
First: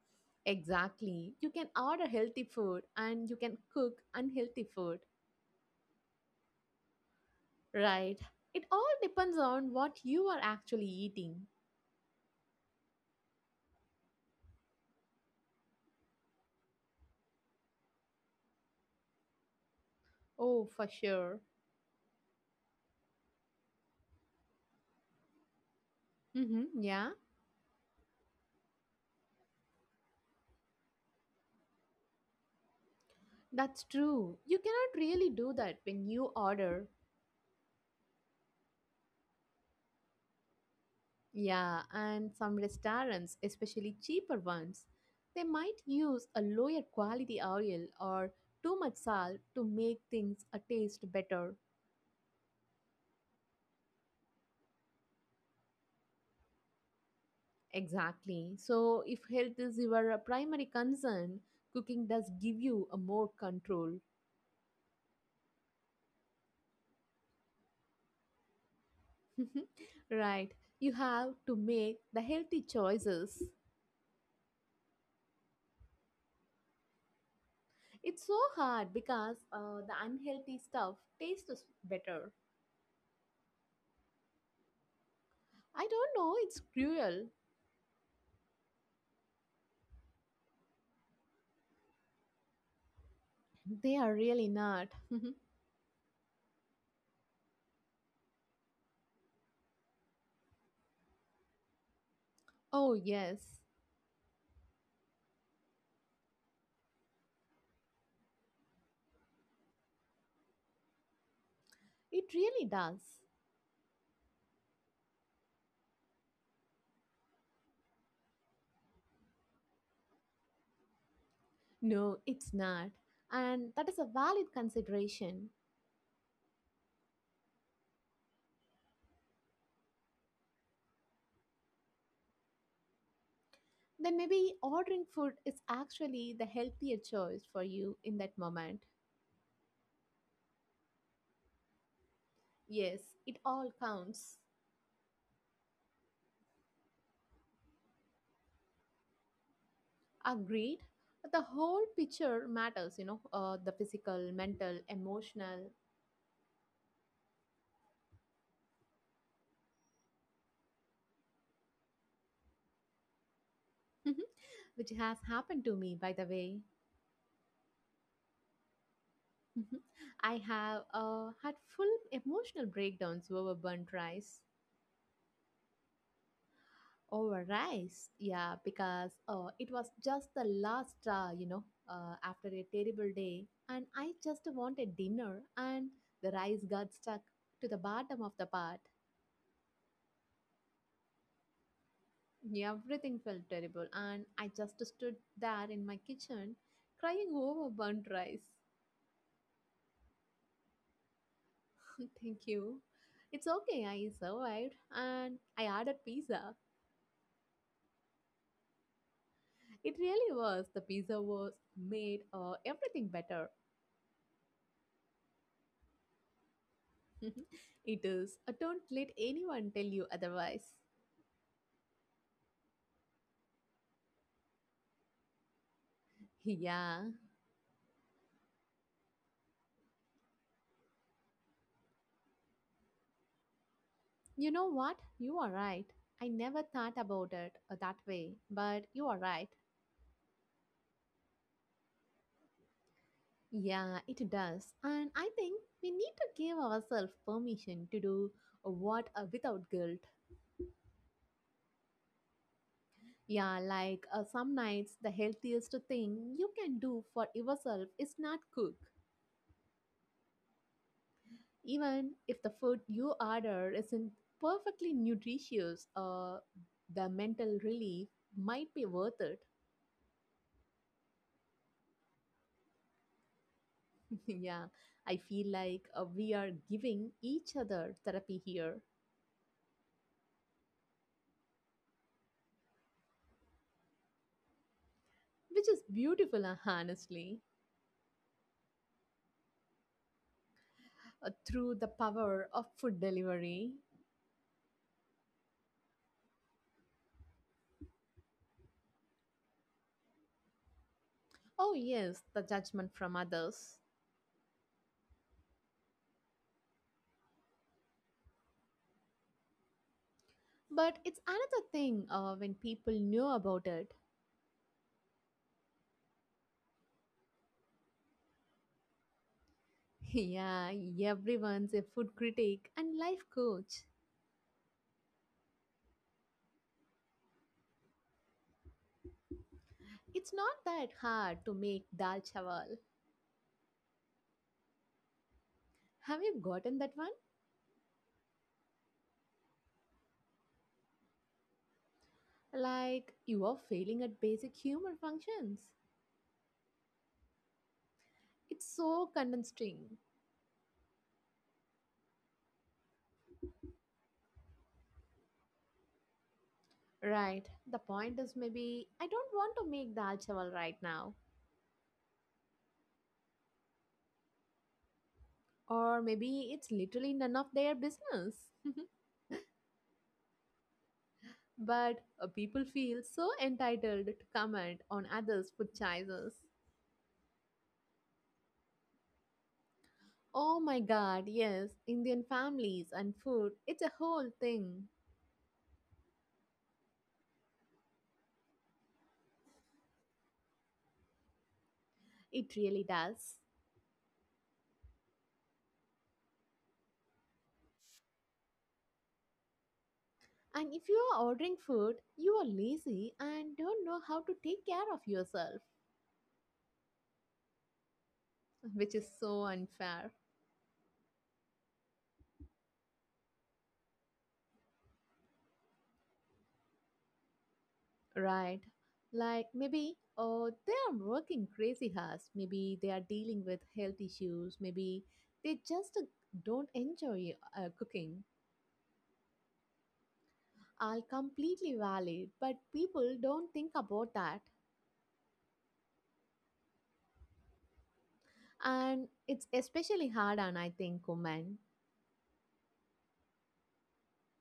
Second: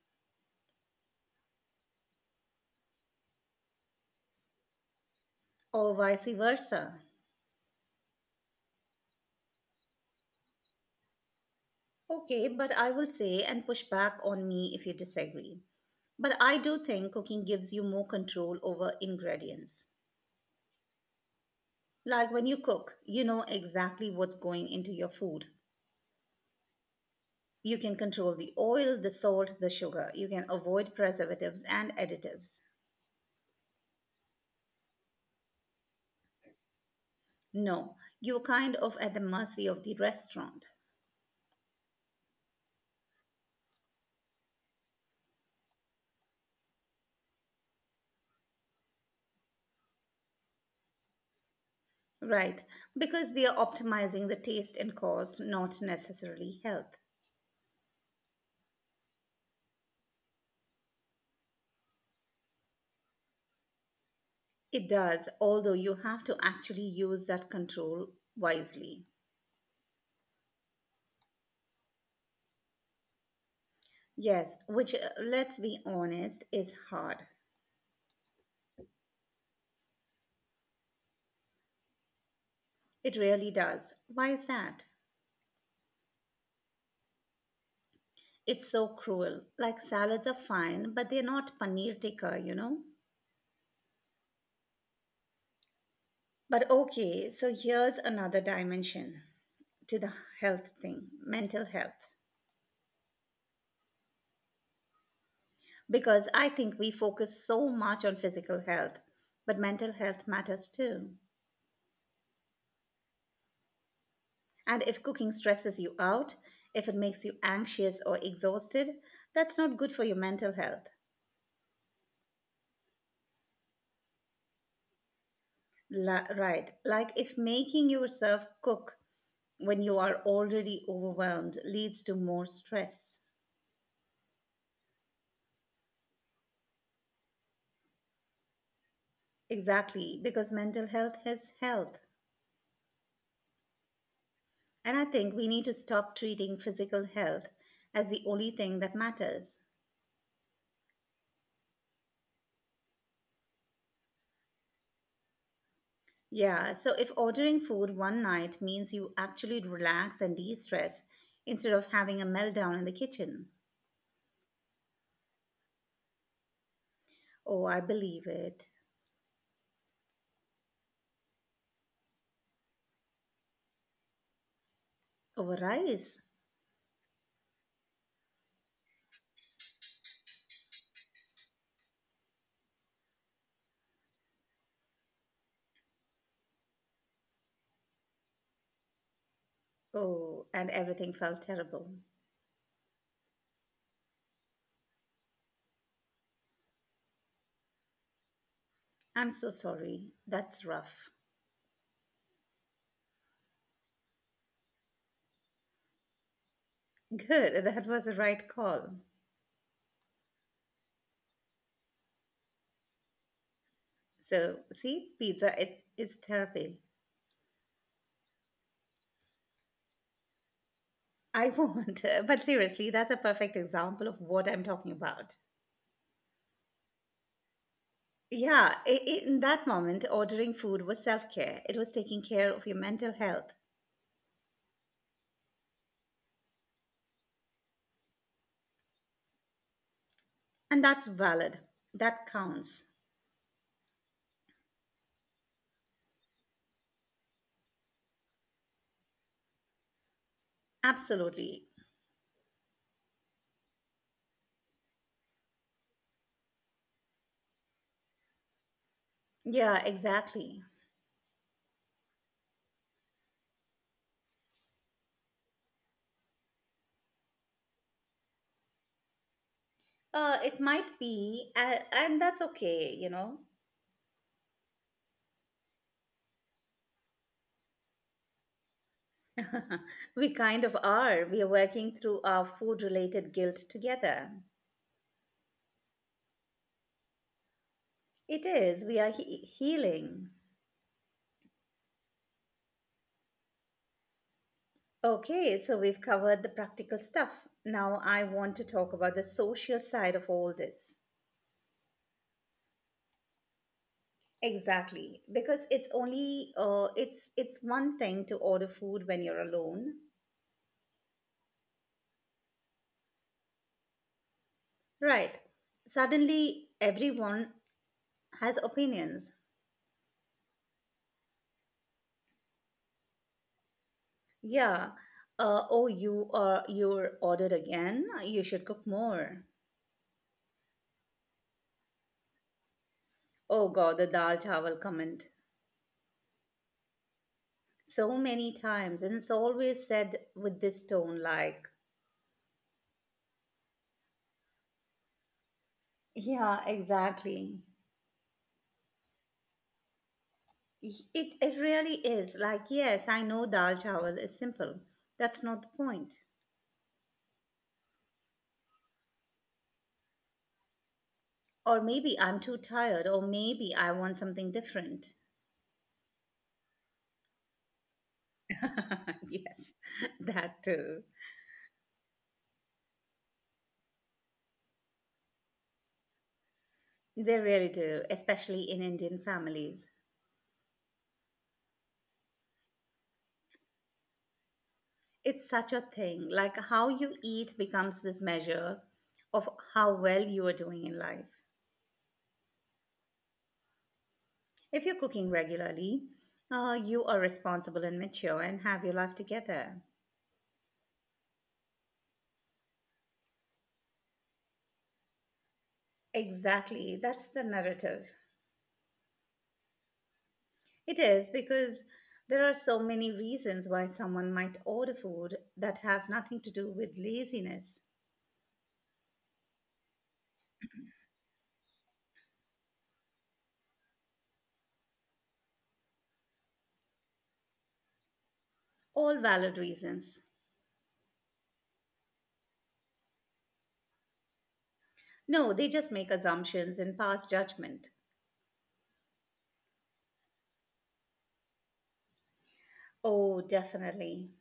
B: Exactly. You can order healthy food and you can cook unhealthy food.
A: Or vice versa.
B: Right. It all depends on what you are actually eating.
A: Okay, but I will say and push back on me if you disagree. But I do think cooking gives you more control over ingredients.
B: Oh, for sure.
A: Like when you cook, you know exactly what's going into your food.
B: Mm-hmm, yeah,
A: You can control the oil, the salt, the sugar. You can avoid preservatives and additives.
B: that's true. You cannot really do that when you order.
A: No, you're kind of at the mercy of the restaurant.
B: Yeah, and some restaurants, especially cheaper ones, they might use a lower quality oil or too much salt to make things a taste better.
A: Right, because they are optimizing the taste and cost, not necessarily health.
B: Exactly. So, if health is your primary concern, cooking does give you a more control.
A: It does, although you have to actually use that control wisely.
B: Right. You have to make the healthy choices.
A: Yes, which, let's be honest, is hard.
B: It's so hard because the unhealthy stuff tastes better.
A: It really does. Why is that?
B: I don't know, it's cruel.
A: It's so cruel. Like salads are fine, but they're not paneer tikka, you know?
B: They are really not.
A: But okay, so here's another dimension to the health thing mental health.
B: Oh, yes,
A: Because I think we focus so much on physical health, but mental health matters too.
B: it really does.
A: And if cooking stresses you out, if it makes you anxious or exhausted, that's not good for your mental health.
B: No, it's not. And that is a valid consideration.
A: Right. Like if making yourself cook when you are already overwhelmed leads to more stress.
B: Then maybe ordering food is actually the healthier choice for you in that moment.
A: Exactly, because mental health is health.
B: Yes, it all counts.
A: And I think we need to stop treating physical health as the only thing that matters.
B: Agreed. The whole picture matters, the physical, mental, emotional.
A: Yeah, so if ordering food one night means you actually relax and de stress instead of having a meltdown in the kitchen.
B: Which has happened to me, by the way.
A: Oh, I believe it.
B: Mhm. I have had full emotional breakdowns over burnt rice.
A: Over rice.
B: Over rice, yeah, because it was just the last straw, after a terrible day, and I just wanted dinner, and the rice got stuck to the bottom of the pot.
A: Oh, and everything felt terrible.
B: Everything felt terrible, and I just stood there in my kitchen crying over burnt rice.
A: I'm so sorry. That's rough.
B: Thank you. It's okay, I survived and I ordered pizza.
A: Good, that was the right call.
B: It really was. The pizza was made everything better.
A: So, see, pizza it is therapy.
B: It is. Don't let anyone tell you otherwise.
A: I won't. But seriously, that's a perfect example of what I'm talking about.
B: Yeah.
A: Yeah, in that moment, ordering food was self care. It was taking care of your mental health.
B: You know what? You are right. I never thought about it that way, but you are right.
A: And that's valid. That counts.
B: Yeah, it does. And I think we need to give ourselves permission to do what without guilt.
A: Absolutely.
B: Yeah, like some nights, the healthiest thing you can do for yourself is not cook.
A: Yeah, exactly.
B: Even if the food you order isn't perfectly nutritious, the mental relief might be worth it.
A: It might be, and that's okay, you know.
B: Yeah, I feel like we are giving each other therapy here,
A: We kind of are. We are working through our food related guilt together.
B: which is beautiful, honestly.
A: It is. We are healing.
B: Through the power of food delivery.
A: Okay, so we've covered the practical stuff. Now I want to talk about the social side of all this.
B: Oh, yes, the judgment from others.
A: Exactly, because it's only it's one thing to order food when you're alone,
B: But it's another thing when people know about it.
A: right? Suddenly everyone has opinions.
B: Yeah, everyone's a food critic and life coach.
A: Yeah. Oh, you're ordered again. You should cook more.
B: It's not that hard to make dal chawal.
A: Oh God, the dal chawal comment
B: Have you gotten that one?
A: so many times, and it's always said with this tone, like,
B: Like, you are failing at basic human functions.
A: yeah, exactly.
B: It's so condensing.
A: It really is. Like, yes, I know dal chawal is simple. That's not the point.
B: Right. The point is maybe I don't want to make dal chawal right now.
A: Or maybe I'm too tired, or maybe I want something different.
B: Or maybe it's literally none of their business.
A: Yes, that too.
B: But people feel so entitled to comment on others' food choices.
A: They really do, especially in Indian families.
B: Oh my god, yes, Indian families and food, it's a whole thing.
A: It's such a thing. Like, how you eat becomes this measure of how well you are doing in life.
B: It really does.
A: If you're cooking regularly, you are responsible and mature and have your life together.
B: And if you are ordering food, you are lazy and don't know how to take care of yourself.
A: Exactly. That's the narrative.
B: Which is so unfair.
A: It is because there are so many reasons why someone might order food that have nothing to do with laziness.
B: Right. Like maybe oh they are working crazy hours. Maybe they are dealing with health issues. Maybe they just don't enjoy cooking.
A: All valid reasons.
B: All completely valid, but people don't think about that.
A: No, they just make assumptions and pass judgment.
B: And it's especially hard on I think women
A: Oh, definitely.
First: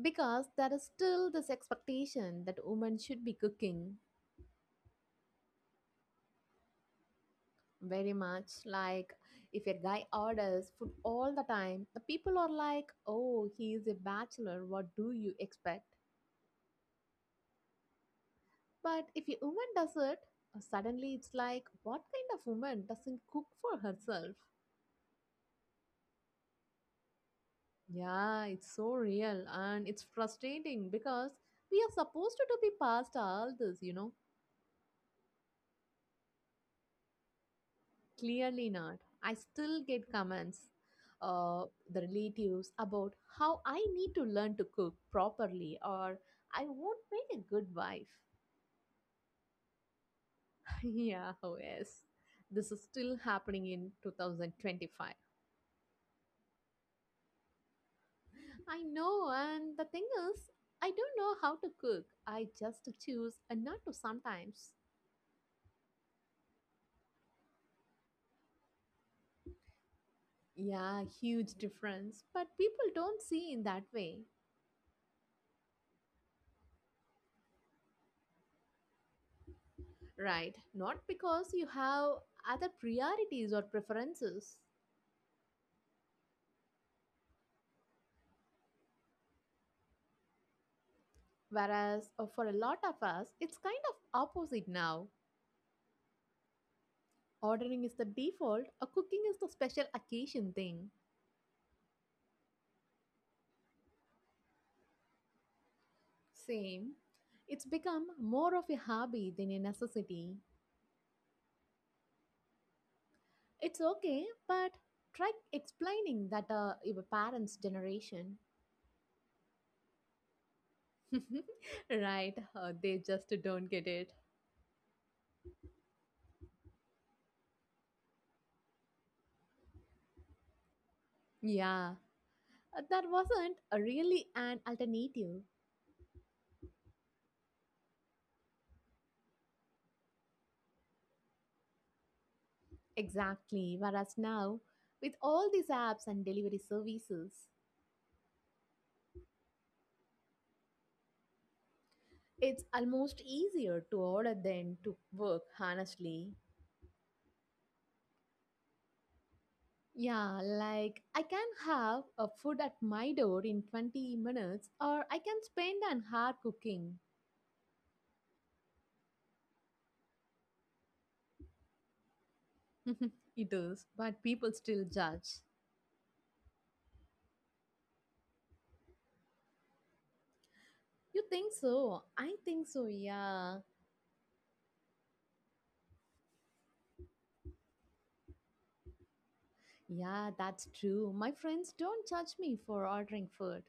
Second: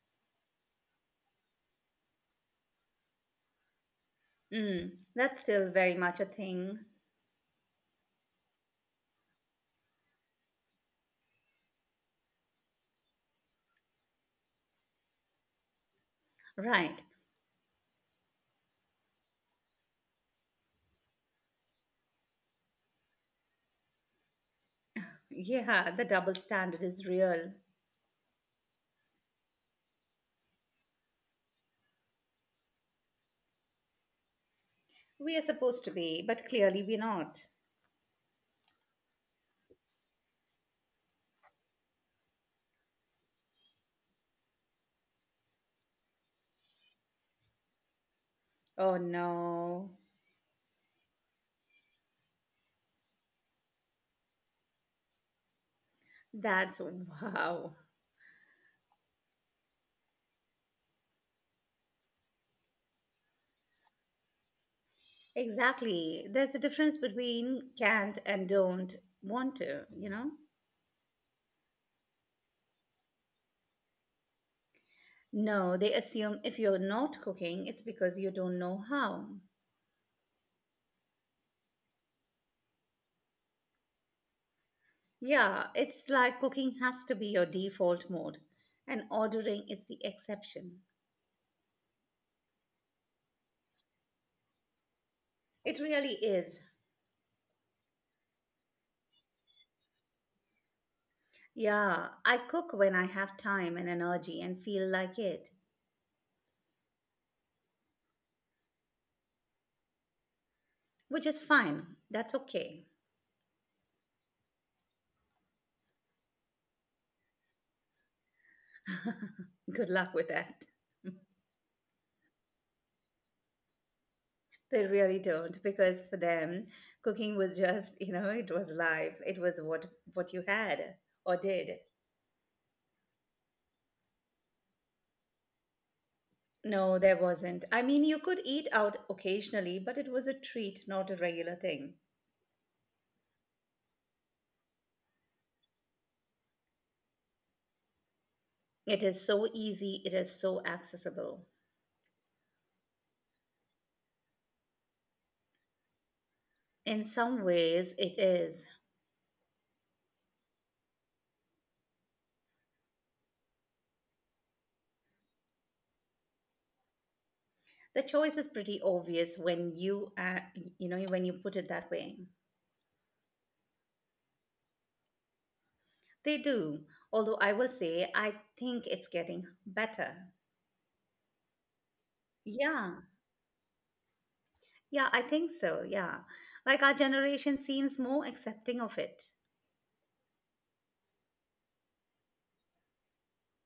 B: because there is still this expectation that women should be cooking.
A: Mm, that's still very much a thing.
B: Very much. Like, if a guy orders food all the time, the people are like, oh, he is a bachelor. What do you expect?
A: Right.
B: But if a woman does it, suddenly it's like, what kind of woman doesn't cook for herself?
A: Yeah, the double standard is real.
B: Yeah, it's so real and it's frustrating because we are supposed to be past all this, you know.
A: We are supposed to be, but clearly we're not.
B: Clearly not. I still get comments, uh, the relatives about how I need to learn to cook properly or I won't make a good wife.
A: Oh no.
B: Yeah, oh yes. This is still happening in 2025.
A: That's wow.
B: I know, and the thing is, I don't know how to cook. I just choose and not to sometimes.
A: Exactly. There's a difference between can't and don't want to, you know?
B: Yeah, huge difference. But people don't see in that way.
A: No, they assume if you're not cooking, it's because you don't know how.
B: Right, not because you have other priorities or preferences.
A: Yeah, it's like cooking has to be your default mode, and ordering is the exception.
B: Whereas for a lot of us, it's kind of opposite now.
A: It really is.
B: Ordering is the default, or cooking is the special occasion thing.
A: Yeah, I cook when I have time and energy and feel like it,
B: Same. It's become more of a hobby than a necessity.
A: which is fine. That's okay.
B: It's okay, but try explaining that your parents' generation.
A: Good luck with that.
B: Right, they just don't get it.
A: They really don't, because for them, cooking was just, you know, it was life. It was what you had or did.
B: Yeah, that wasn't really an alternative.
A: No, there wasn't. I mean, you could eat out occasionally, but it was a treat, not a regular thing.
B: Exactly. Whereas now, with all these apps and delivery services,
A: It is so easy, it is so accessible.
B: it's almost easier to order than to work, honestly.
A: In some ways, it is.
B: Yeah, like I can have a food at my door in 20 minutes or I can spend an hour cooking.
A: The choice is pretty obvious when when you put it that way.
B: It is, but people still judge.
A: They do. Although I will say, I think it's getting better.
B: You think so? I think so,
A: Yeah,
B: yeah.
A: yeah, I think so. Yeah. Like our generation seems more accepting of it.
B: Yeah, that's true. My friends don't judge me for ordering food.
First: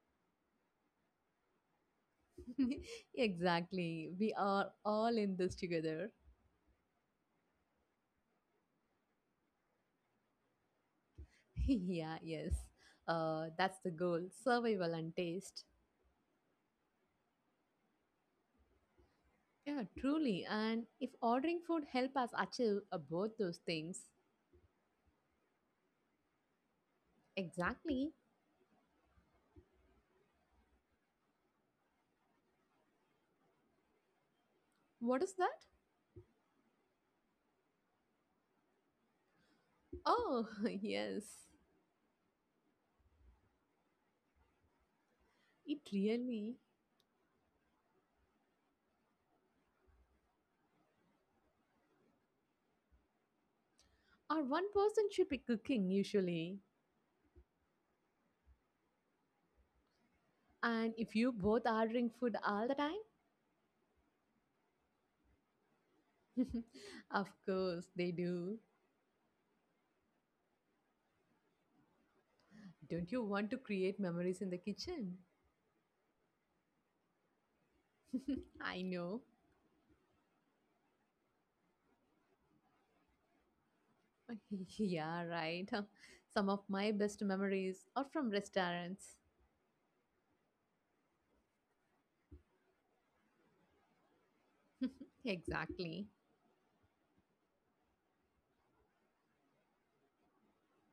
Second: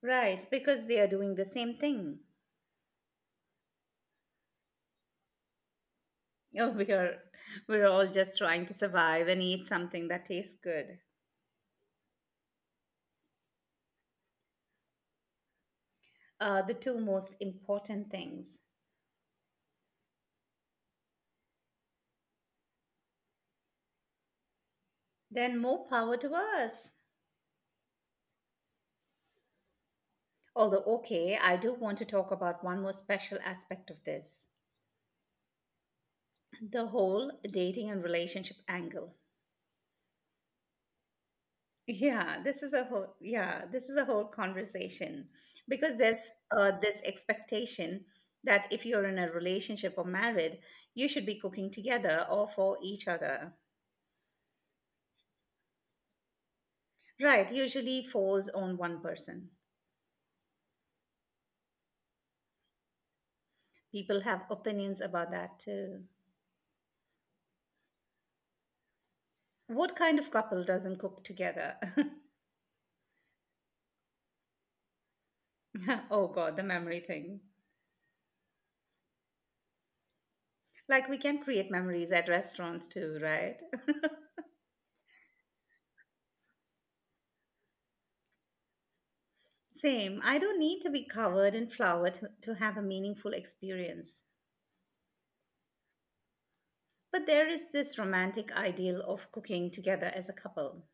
A: Right, because they are doing the same thing.
B: Exactly. We are all in this together.
A: Oh, we're all just trying to survive and eat something that tastes good.
B: Yeah, yes. That's the goal survival and taste.
A: The two most important things.
B: Yeah, truly. And if ordering food help us achieve both those things,
A: Then more power to us.
B: exactly.
A: Although, okay, I do want to talk about one more special aspect of this.
B: What is that?
A: The whole dating and relationship angle.
B: Oh, yes.
A: Yeah, this is a whole conversation
B: It
A: because there's
B: really.
A: this expectation that if you're in a relationship or married, you should be cooking together or for each other.
B: Or one person should be cooking usually.
A: Right, usually falls on one person.
B: And if you both ordering food all the time,
A: People have opinions about that too.
B: of course they do.
A: What kind of couple doesn't cook together?
B: Don't you want to create memories in the kitchen?
A: Oh God, the memory thing.
B: I know.
A: Like we can create memories at restaurants too, right?
B: Yeah, right. Some of my best memories are from restaurants.
A: Same. I don't need to be covered in flour to have a meaningful experience.
B: Exactly.
A: But there is this romantic ideal of cooking together as a couple.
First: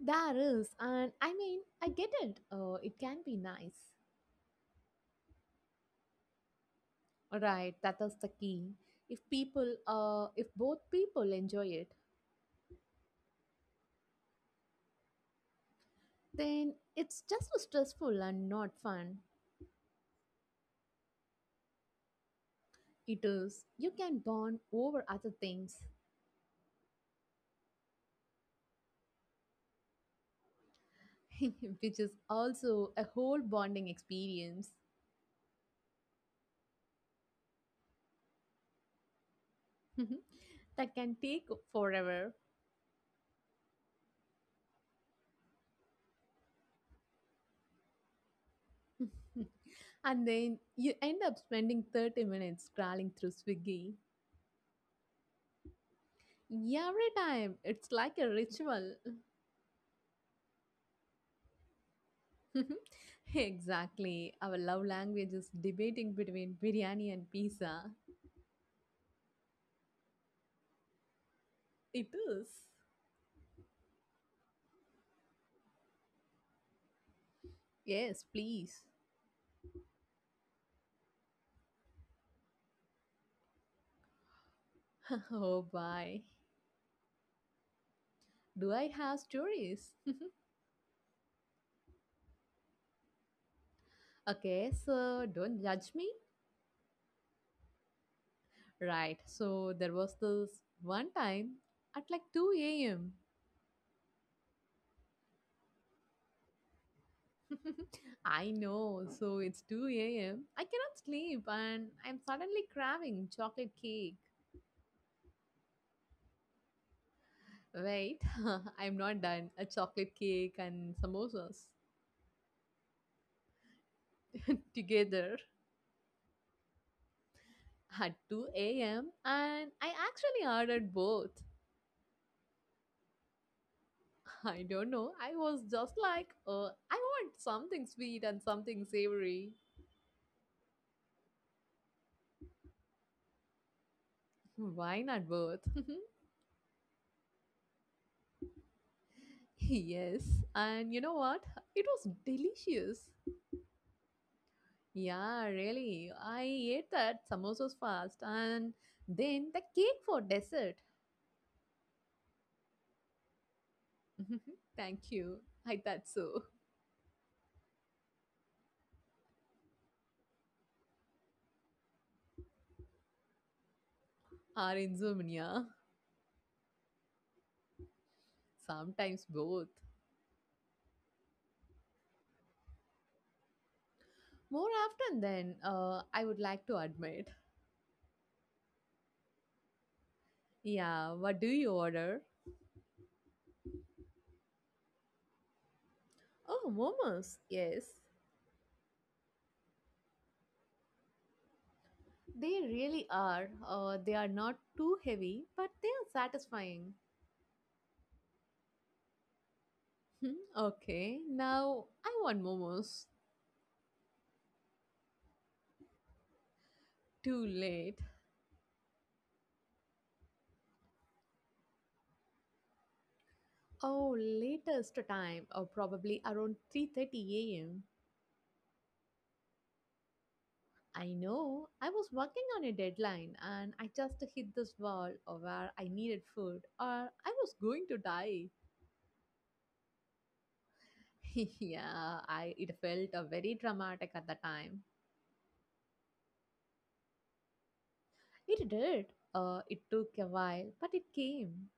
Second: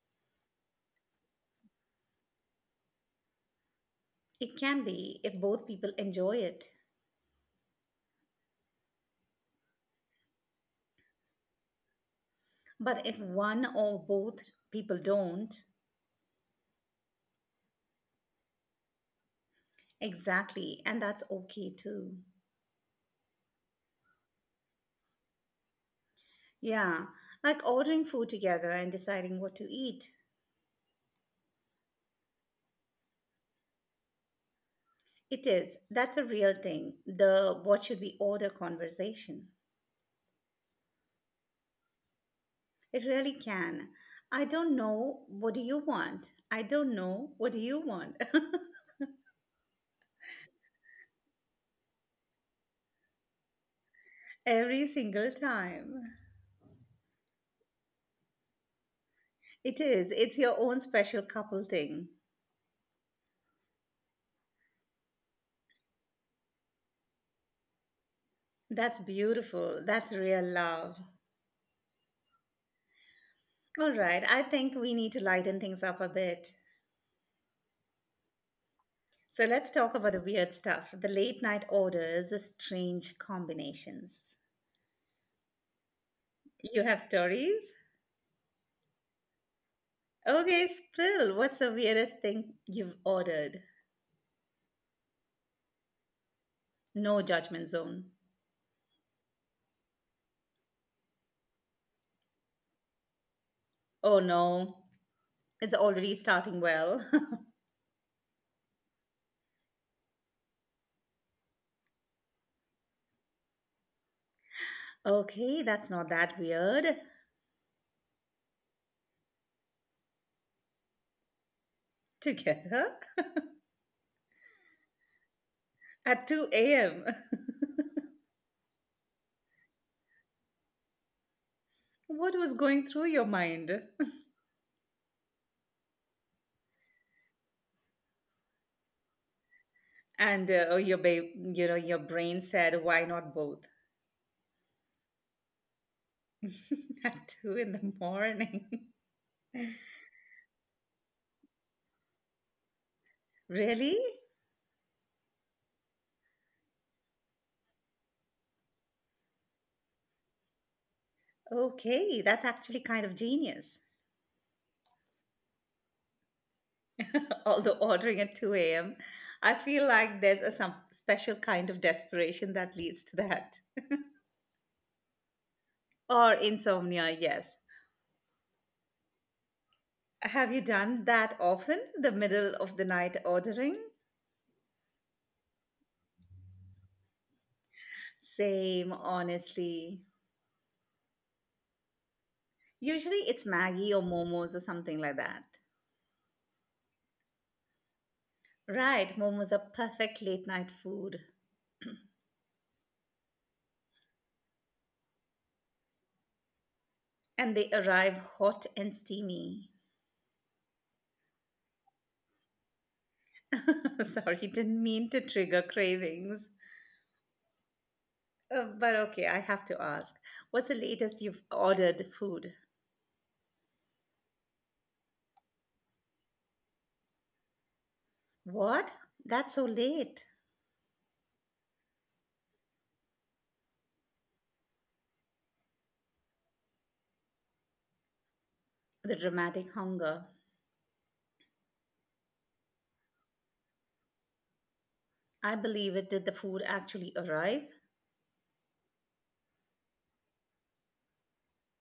B: There is, and I mean, I get it. It can be nice.
A: It can be if both people enjoy it.
B: Right, that is the key. If people, if both people enjoy it,
A: But if one or both people don't,
B: then it's just stressful and not fun.
A: exactly, and that's okay too.
B: It is. You can bond over other things,
A: Yeah, like ordering food together and deciding what to eat.
B: which is also a whole bonding experience.
A: It is. That's a real thing. The what should we order conversation.
B: That can take forever.
A: It really can. I don't know. What do you want? I don't know. What do you want?
B: And then you end up spending 30 minutes scrolling through Swiggy.
A: Every single time.
B: Every time, it's like a ritual.
A: It is. It's your own special couple thing.
B: Exactly. Our love language is debating between biryani and pizza.
A: That's beautiful. That's real love.
B: It is.
A: All right. I think we need to lighten things up a bit.
B: Yes, please.
A: So let's talk about the weird stuff the late night orders, the strange combinations.
B: Oh, bye.
A: You have stories?
B: Do I have stories?
A: Okay, spill. What's the weirdest thing you've ordered?
B: Okay, so don't judge me.
A: No judgment zone.
B: Right, so there was this one time at like 2 a.m.
A: Oh no, it's already starting well.
B: I know, so it's 2 a.m. I cannot sleep and I'm suddenly craving chocolate cake.
A: okay, that's not that weird.
B: Wait, I'm not done. A chocolate cake and samosas.
A: Together
B: Together
A: at 2 a.m.
B: at 2 a.m. And I actually ordered both.
A: What was going through your mind?
B: I don't know. I was just like, I want something sweet and something savory.
A: and oh, your brain said why not both?
B: Why not both?
A: At 2 in the morning?
B: yes. And you know what? It was delicious.
A: Really?
B: Yeah, really. I ate that samosas fast and then the cake for dessert.
A: Okay, that's actually kind of genius.
B: Thank you. I thought so.
A: Although ordering at 2 a.m., I feel like there's a some special kind of desperation that leads to that.
B: Or insomnia.
A: Or insomnia, yes.
B: Sometimes both.
A: Have you done that often, the middle of the night ordering?
B: More often than I would like to admit.
A: Same, honestly.
B: Yeah, what do you order?
A: Usually it's Maggie or momos or something like that.
B: Oh, momos. Yes.
A: Right, momos are perfect late night food,
B: They really are. They are not too heavy, but they are satisfying.
A: and they arrive hot and steamy.
B: Hmm, okay, now I want momos.
A: Sorry, didn't mean to trigger cravings.
B: Too late.
A: But okay, I have to ask, what's the latest you've ordered food?
B: Oh, latest time, or probably around 3:30 a.m.
A: What? That's so late.
B: I know. I was working on a deadline and I just hit this wall of where I needed food or I was going to die.
A: The dramatic hunger.
B: yeah, I it felt very dramatic at the time.
A: I believe it. Did the food actually arrive?
B: It did. It took a while, but it came.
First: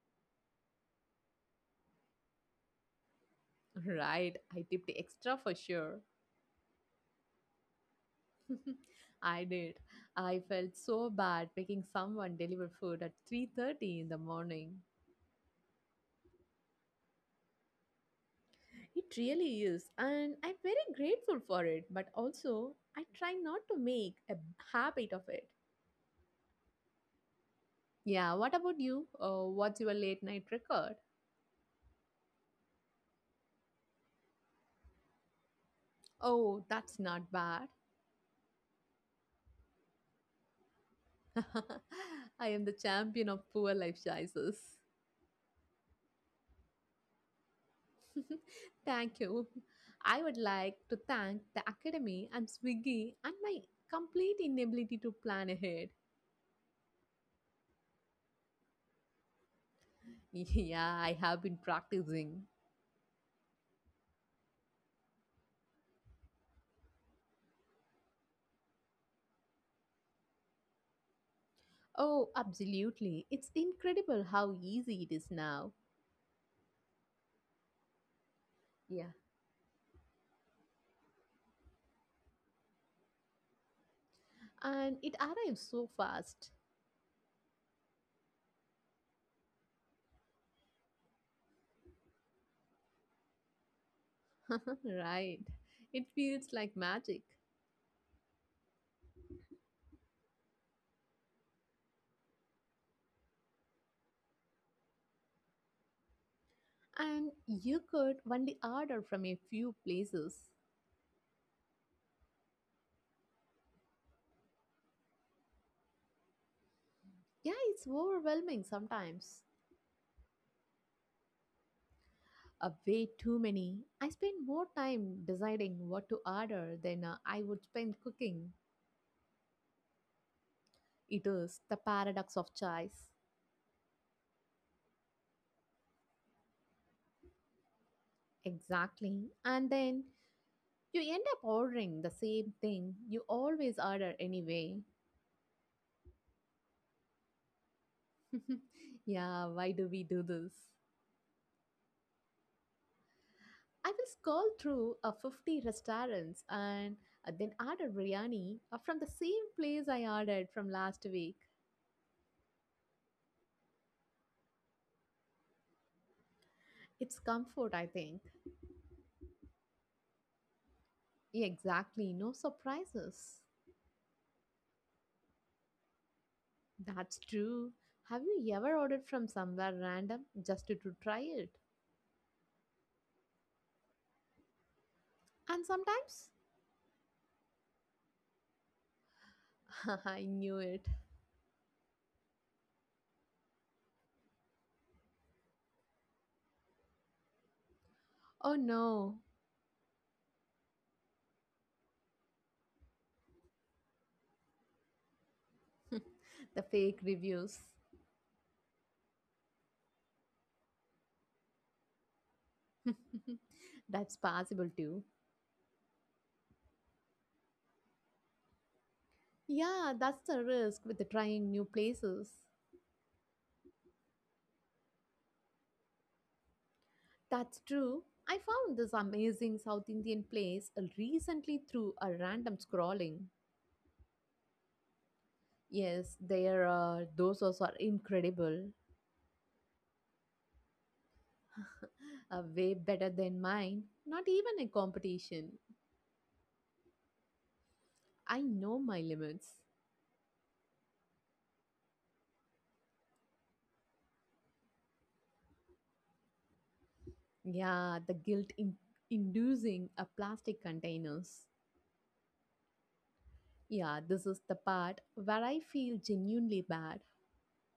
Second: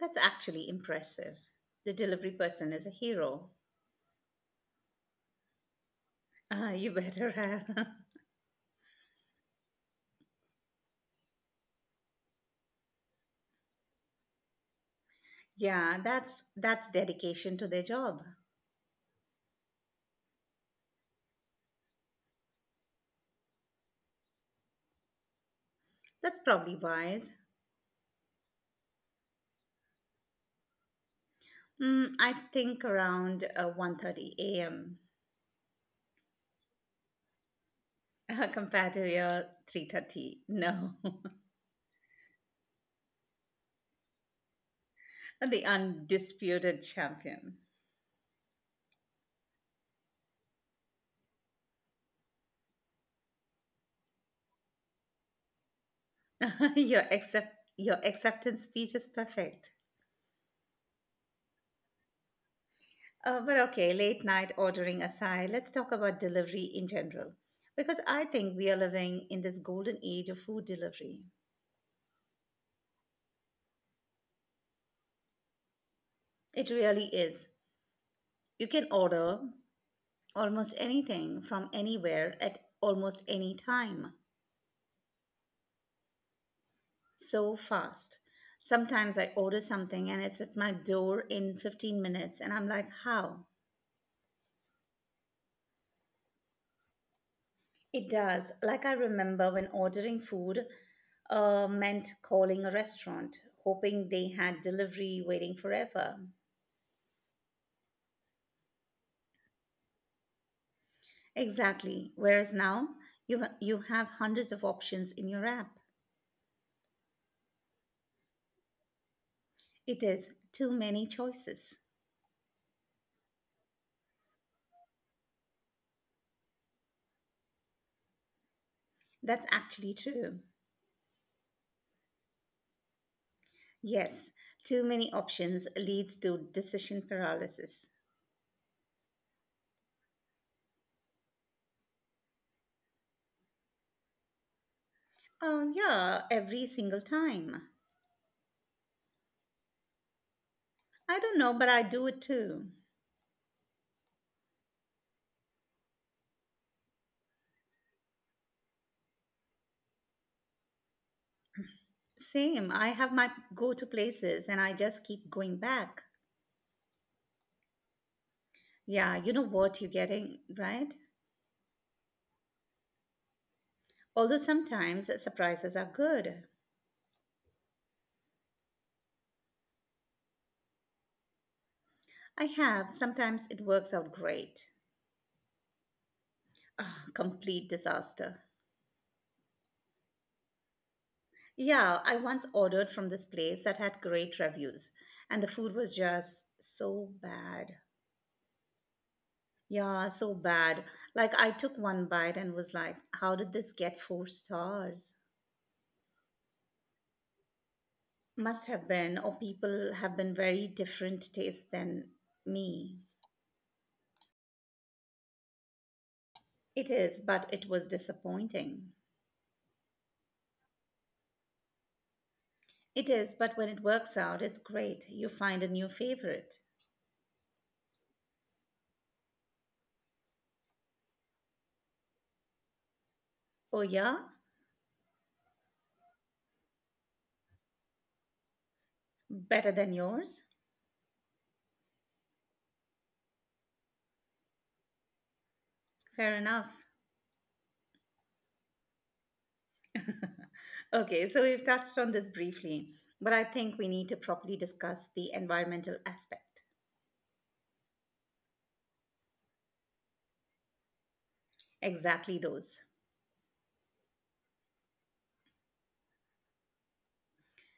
A: That's actually impressive. The delivery person is a hero.
B: Right, I tipped extra for sure.
A: Ah, you better have.
B: I did. I felt so bad making someone deliver food at 3:30 in the morning.
A: Yeah, that's dedication to their job.
B: It really is, and I'm very grateful for it, but also I try not to make a habit of it.
A: That's probably wise.
B: Yeah, what about you? What's your late night record?
A: Mm, I think around 1:30 a.m.
B: Oh, that's not bad.
A: Compared to your 3:30. No.
B: I am the champion of poor life choices.
A: The undisputed champion.
B: thank you. I would like to thank the Academy and Swiggy and my complete inability to plan ahead.
A: Your acceptance speech is perfect.
B: Yeah, I have been practicing.
A: But okay, late night ordering aside, let's talk about delivery in general. Because I think we are living in this golden age of food delivery.
B: Oh, absolutely. It's incredible how easy it is now.
A: It really is. You can
B: Yeah.
A: order almost anything from anywhere at almost any time.
B: And it arrives so fast.
A: So fast. Sometimes I order something and it's at my door in 15 minutes, and I'm like, how?
B: right. It feels like magic.
A: It does. Like I remember when ordering food meant calling a restaurant, hoping they had delivery waiting forever.
B: And you could only order from a few places.
A: Exactly. Whereas now, you have hundreds of options in your app.
B: Yeah, it's overwhelming sometimes.
A: It is too many choices.
B: A way too many. I spend more time deciding what to order than I would spend cooking.
A: That's actually true.
B: It is the paradox of choice.
A: Yes, too many options leads to decision paralysis.
B: Exactly. And then you end up ordering the same thing you always order anyway.
A: Yeah, every single time.
B: yeah, why do we do this?
A: I don't know, but I do it too.
B: I will scroll through 50 restaurants and then order biryani from the same place I ordered from last week.
A: Same. I have my go to places and I just keep going back.
B: It's comfort, I think.
A: Yeah, you know what you're getting, right?
B: Exactly, no surprises.
A: Although sometimes surprises are good.
B: That's true. Have you ever ordered from somewhere random just to, try it?
A: I have. Sometimes it works out great.
B: And sometimes?
A: Ah, complete disaster.
B: I knew it.
A: Yeah, I once ordered from this place that had great reviews, and the food was just so bad.
B: Oh no.
A: Yeah, so bad. Like, I took one bite and was like, how did this get four stars?
B: the fake reviews.
A: Must have been, or people have been very different taste than me.
B: that's possible too.
A: It is, but it was disappointing.
B: Yeah, that's the risk with the trying new places.
A: It is, but when it works out, it's great. You find a new favorite.
B: That's true. I found this amazing South Indian place recently through a random scrolling.
A: Oh, yeah?
B: Yes, their dosas are incredible.
A: Better than yours?
B: Way better than mine. Not even a competition.
A: Fair enough.
B: I know my limits.
A: Okay, so we've touched on this briefly, but I think we need to properly discuss the environmental aspect.
B: Yeah, the guilt in inducing a plastic containers.
A: Exactly those.
B: Yeah, this is the part where I feel genuinely bad.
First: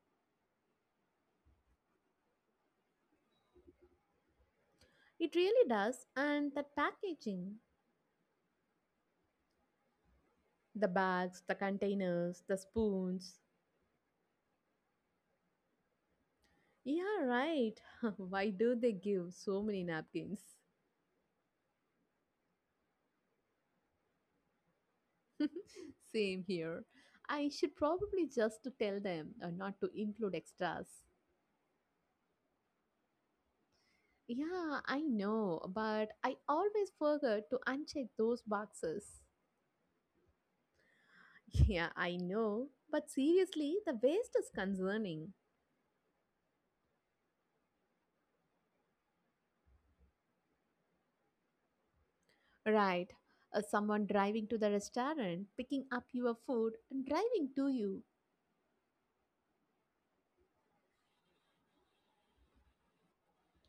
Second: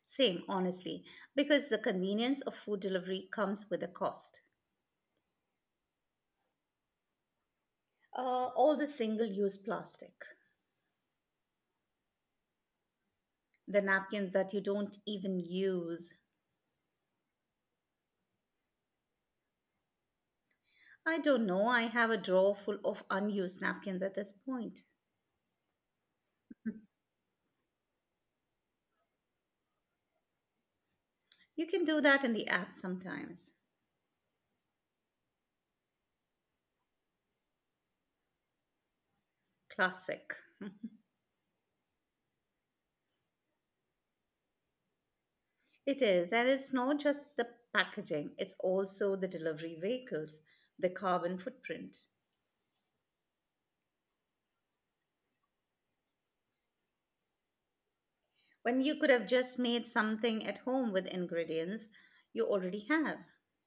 A: Same, honestly, because the convenience of food delivery comes with a cost.
B: It really does, and that packaging,
A: All the single use plastic,
B: the bags, the containers, the spoons.
A: the napkins that you don't even use.
B: Yeah, right. Why do they give so many napkins?
A: I don't know, I have a drawer full of unused napkins at this point.
B: Same here. I should probably just to tell them not to include extras.
A: You can do that in the app sometimes.
B: Yeah, I know, but I always forget to uncheck those boxes.
A: Classic.
B: Yeah, I know, but seriously, the waste is concerning.
A: It is, and it's not just the packaging, it's also the delivery vehicles, the carbon footprint.
B: Right. Someone driving to the restaurant, picking up your food, and driving to you.
A: When you could have just made something at home with ingredients you already have.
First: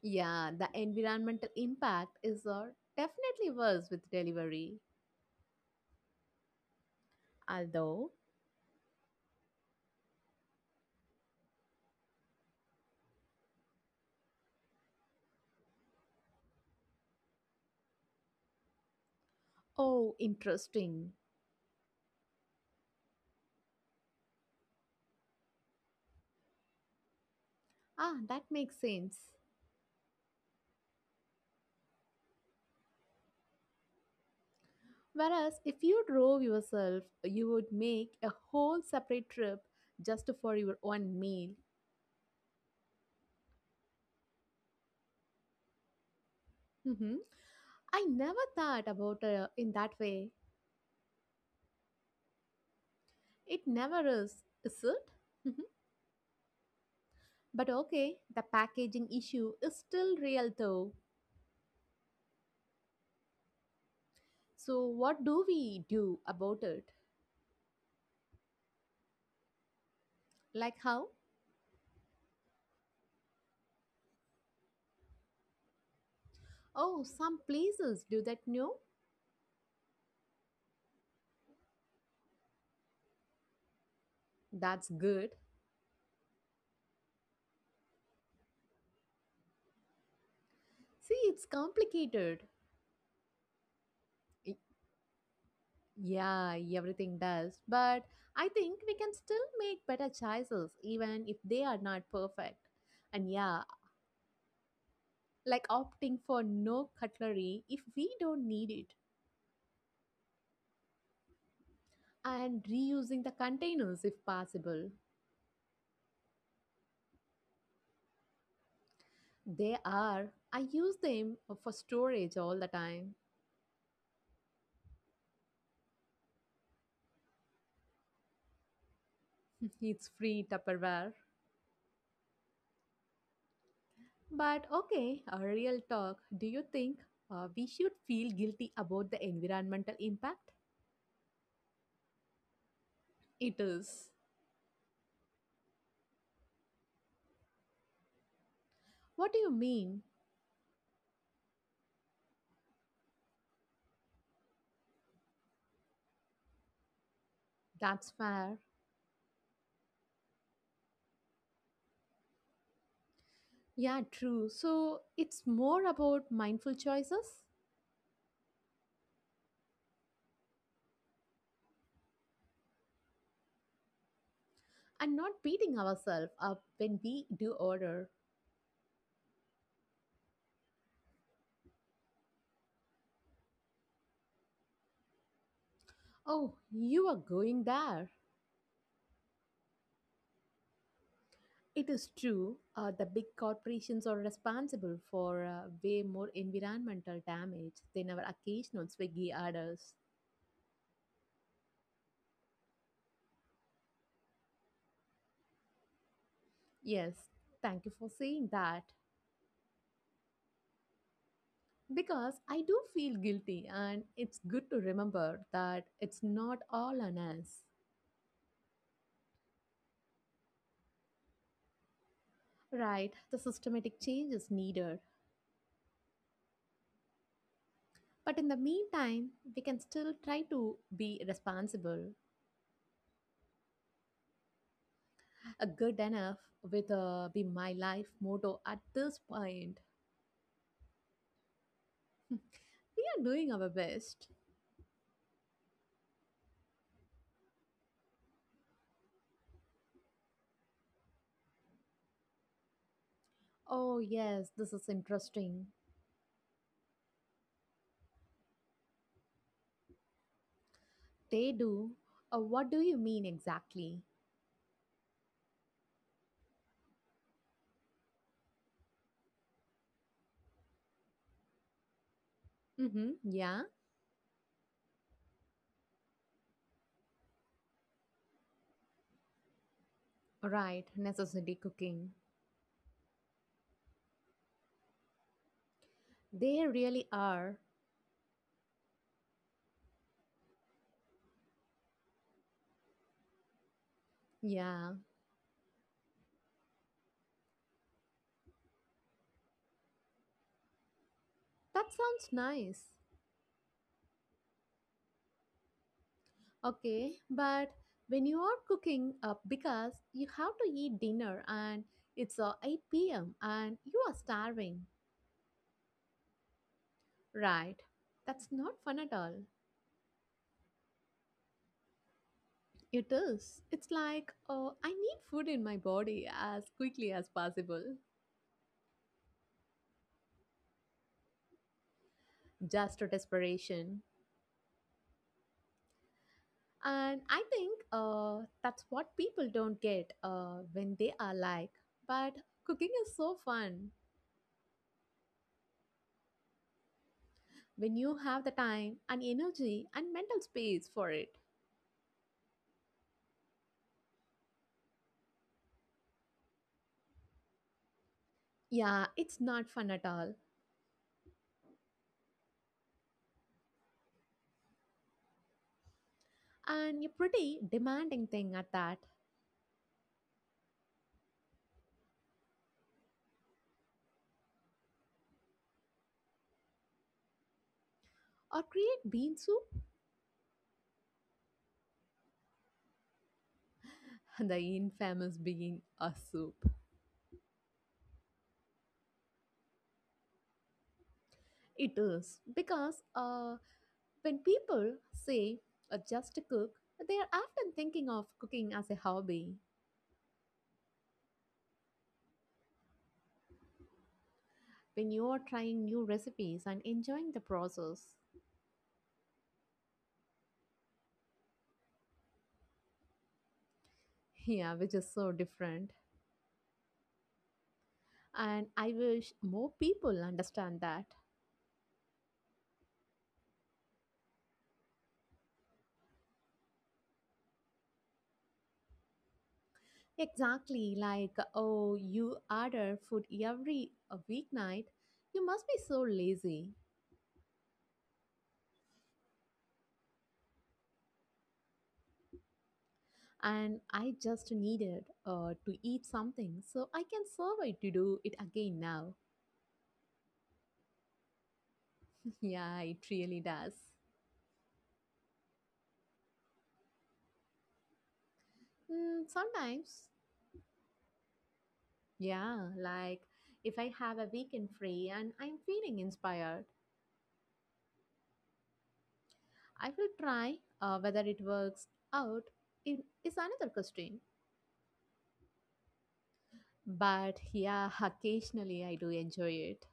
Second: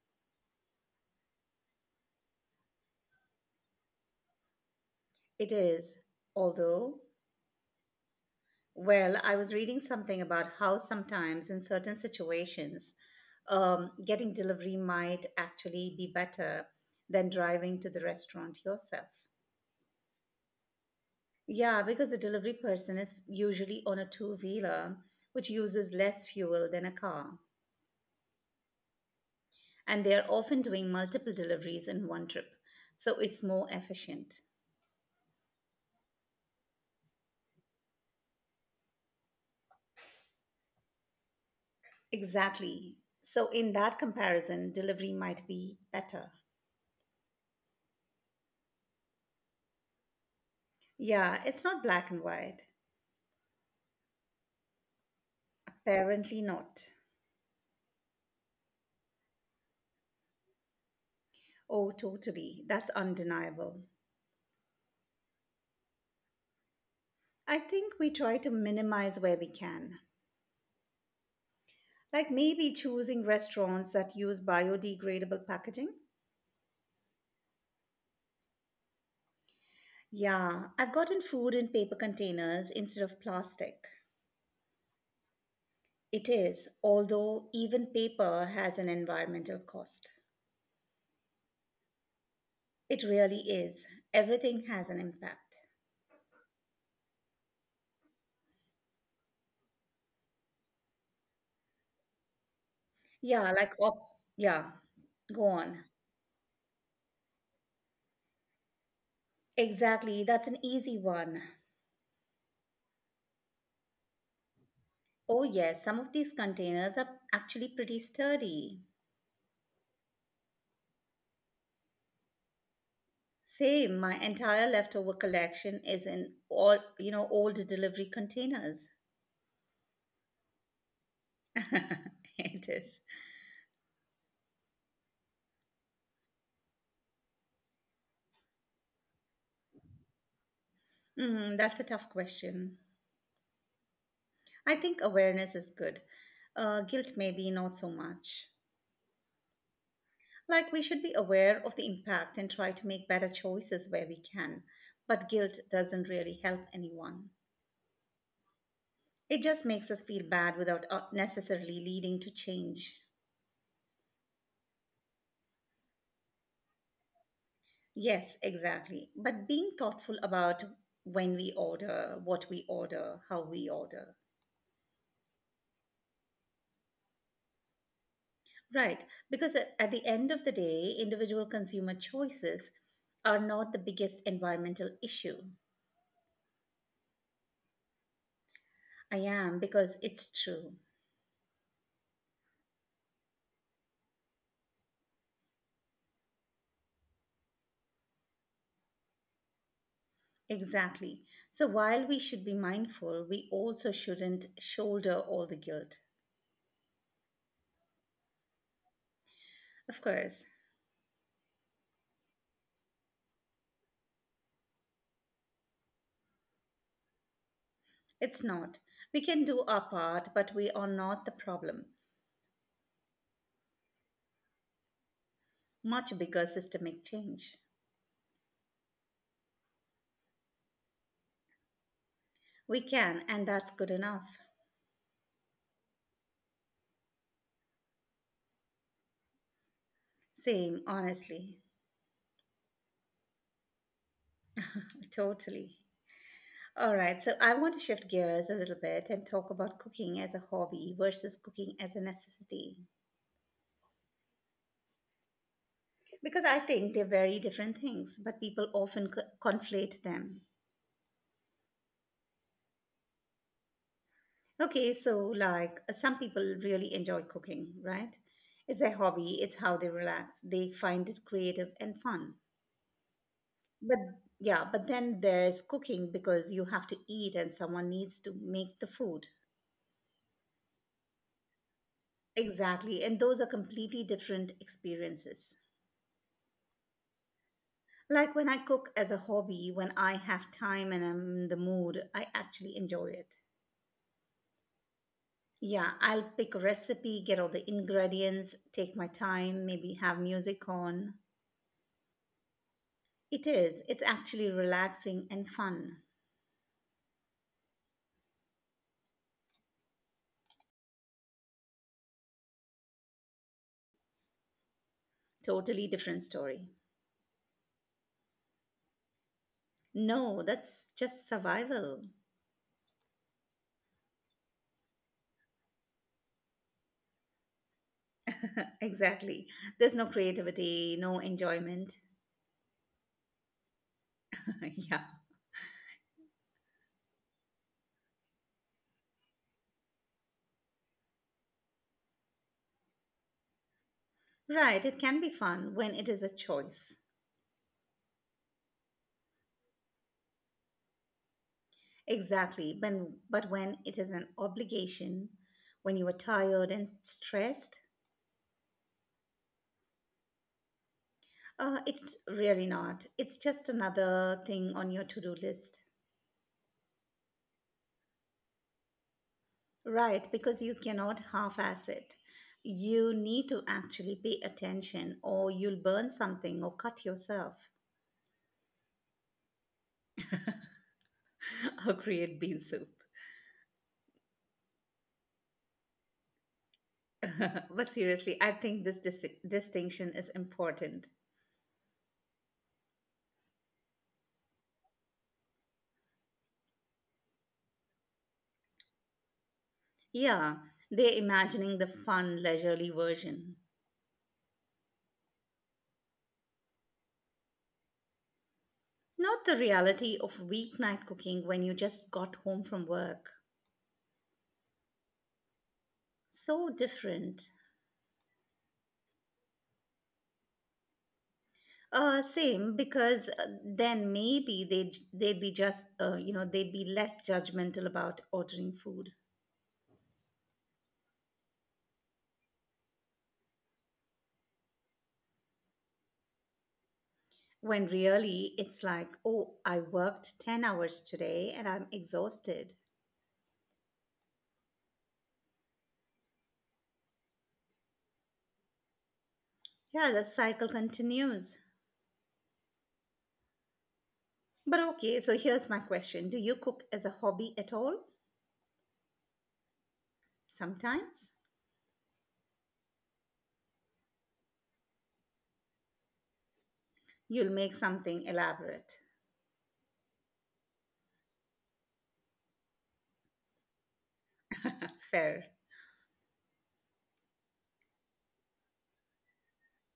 B: Yeah, the environmental impact is definitely worse with delivery.
A: It is. Although,
B: Although,
A: well, I was reading something about how sometimes in certain situations, getting delivery might actually be better than driving to the restaurant yourself.
B: oh, interesting.
A: Yeah, because the delivery person is usually on a two wheeler, which uses less fuel than a car.
B: Ah, that makes sense.
A: And they are often doing multiple deliveries in one trip, so it's more efficient.
B: Whereas if you drove yourself, you would make a whole separate trip just for your own meal.
A: Exactly. So, in that comparison, delivery might be better.
B: Hmm, I never thought about it in that way.
A: Yeah, it's not black and white.
B: It never is, is it? Mhm.
A: Apparently not.
B: But okay, the packaging issue is still real though.
A: Oh, totally. That's undeniable.
B: So, what do we do about it?
A: I think we try to minimize where we can.
B: Like how?
A: Like maybe choosing restaurants that use biodegradable packaging.
B: Oh, some places do that, no?
A: Yeah, I've gotten food in paper containers instead of plastic.
B: That's good.
A: It is, although even paper has an environmental cost.
B: See, it's complicated.
A: It really is. Everything has an impact.
B: Yeah, everything does. But I think we can still make better choices, even if they are not perfect. And
A: Yeah,
B: yeah,
A: like op yeah. Go
B: like
A: on.
B: opting for no cutlery if we don't need it,
A: Exactly, that's an easy one.
B: and reusing the containers if possible.
A: Oh, yes, some of these containers are actually pretty sturdy.
B: They are, I use them for storage all the time.
A: Same, my entire leftover collection is in all, you know, old delivery containers.
B: It's free Tupperware.
A: It is.
B: But okay, a real talk. Do you think we should feel guilty about the environmental impact?
A: Mm, that's a tough question.
B: It is.
A: I think awareness is good. Guilt, maybe not so much.
B: What do you mean?
A: Like, we should be aware of the impact and try to make better choices where we can. But guilt doesn't really help anyone.
B: That's fair.
A: It just makes us feel bad without necessarily leading to change.
B: Yeah, true. So it's more about mindful choices
A: Yes, exactly. But being thoughtful about when we order, what we order, how we order.
B: and not beating ourselves up when we do order.
A: Right. Because at the end of the day, individual consumer choices are not the biggest environmental issue.
B: Oh, you are going there.
A: I am because it's true.
B: It is true. The big corporations are responsible for way more environmental damage than our occasional Swiggy orders.
A: Exactly. So while we should be mindful, we also shouldn't shoulder all the guilt.
B: Yes, thank you for saying that.
A: Of course,
B: Because I do feel guilty, and it's good to remember that it's not all on us.
A: it's not. We can do our part, but we are not the problem.
B: Right, the systematic change is needed.
A: Much bigger systemic change.
B: But in the meantime, we can still try to be responsible.
A: We can, and that's good enough.
B: A good enough with a be my life motto at this point.
A: Same, honestly.
B: we are doing our best.
A: Totally. All right, so I want to shift gears a little bit and talk about cooking as a hobby versus cooking as a necessity.
B: Oh, yes, this is interesting.
A: Because I think they're very different things, but people often conflate them.
B: They do. What do you mean exactly?
A: Okay, so like some people really enjoy cooking, right? It's their hobby, it's how they relax, they find it creative and fun.
B: Mm-hmm. Yeah,
A: But yeah, but then there's cooking because you have to eat and someone needs to make the food.
B: right. Necessity cooking.
A: Exactly, and those are completely different experiences.
B: They really are.
A: Like when I cook as a hobby, when I have time and I'm in the mood, I actually enjoy it.
B: Yeah,
A: Yeah, I'll pick a recipe, get all the ingredients, take my time, maybe have music on.
B: that sounds nice.
A: It is, it's actually relaxing and fun.
B: Okay, but when you are cooking up because you have to eat dinner and it's 8 p.m. and you are starving,
A: Totally different story.
B: right? That's not fun at all.
A: No, that's just survival.
B: It is. It's like, oh, I need food in my body as quickly as possible,
A: exactly. There's no creativity, no enjoyment.
B: just to desperation.
A: yeah.
B: And I think that's what people don't get when they are like, but cooking is so fun
A: Right, it can be fun when it is a choice.
B: when you have the time and energy and mental space for it.
A: Exactly. But when it is an obligation, when you are tired and stressed,
B: Yeah, it's not fun at all.
A: it's really not. It's just another thing on your to do list.
B: And a pretty demanding thing at that.
A: Right, because you cannot half ass it. You need to actually pay attention, or you'll burn something, or cut yourself,
B: Or create bean soup?
A: or create bean soup.
B: The infamous bean a soup.
A: but seriously, I think this distinction is important.
B: It is because when people say just cook, they are often thinking of cooking as a hobby.
A: Yeah, they're imagining the fun, leisurely version.
B: When you are trying new recipes and enjoying the process,
A: Not the reality of weeknight cooking when you just got home from work.
B: yeah, which is so different.
A: So different.
B: And I wish more people understand that.
A: Same because then maybe they'd be just you know they'd be less judgmental about ordering food
B: Exactly, like, oh, you order food every weeknight. You must be so lazy.
A: when really it's like oh I worked 10 hours today and I'm exhausted.
B: And I just needed to eat something, so I can survive to do it again now.
A: Yeah, the cycle continues.
B: yeah, it really does.
A: But okay, so here's my question: Do you cook as a hobby at all?
B: Mm, sometimes,
A: Sometimes
B: yeah, like if I have a weekend free and I'm feeling inspired,
A: you'll make something elaborate.
B: I will try whether it works out. It is another question.
A: Fair.
B: But yeah, occasionally I do enjoy it.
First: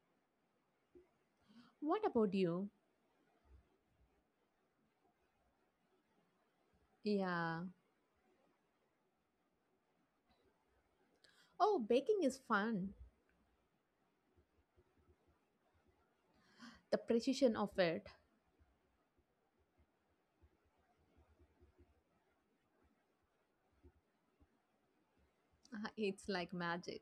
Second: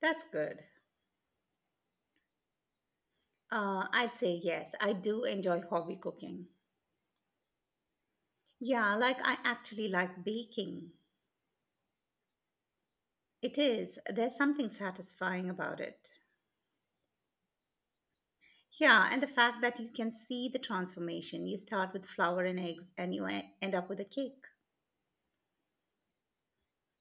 A: That's good.
B: What about you?
A: I'd say yes, I do enjoy hobby cooking.
B: Yeah.
A: Yeah, like I actually like baking.
B: Oh, baking is fun.
A: It is, there's something satisfying about it.
B: The precision of it,
A: Yeah, and the fact that you can see the transformation. You start with flour and eggs and you end up with a cake.
B: it's like magic.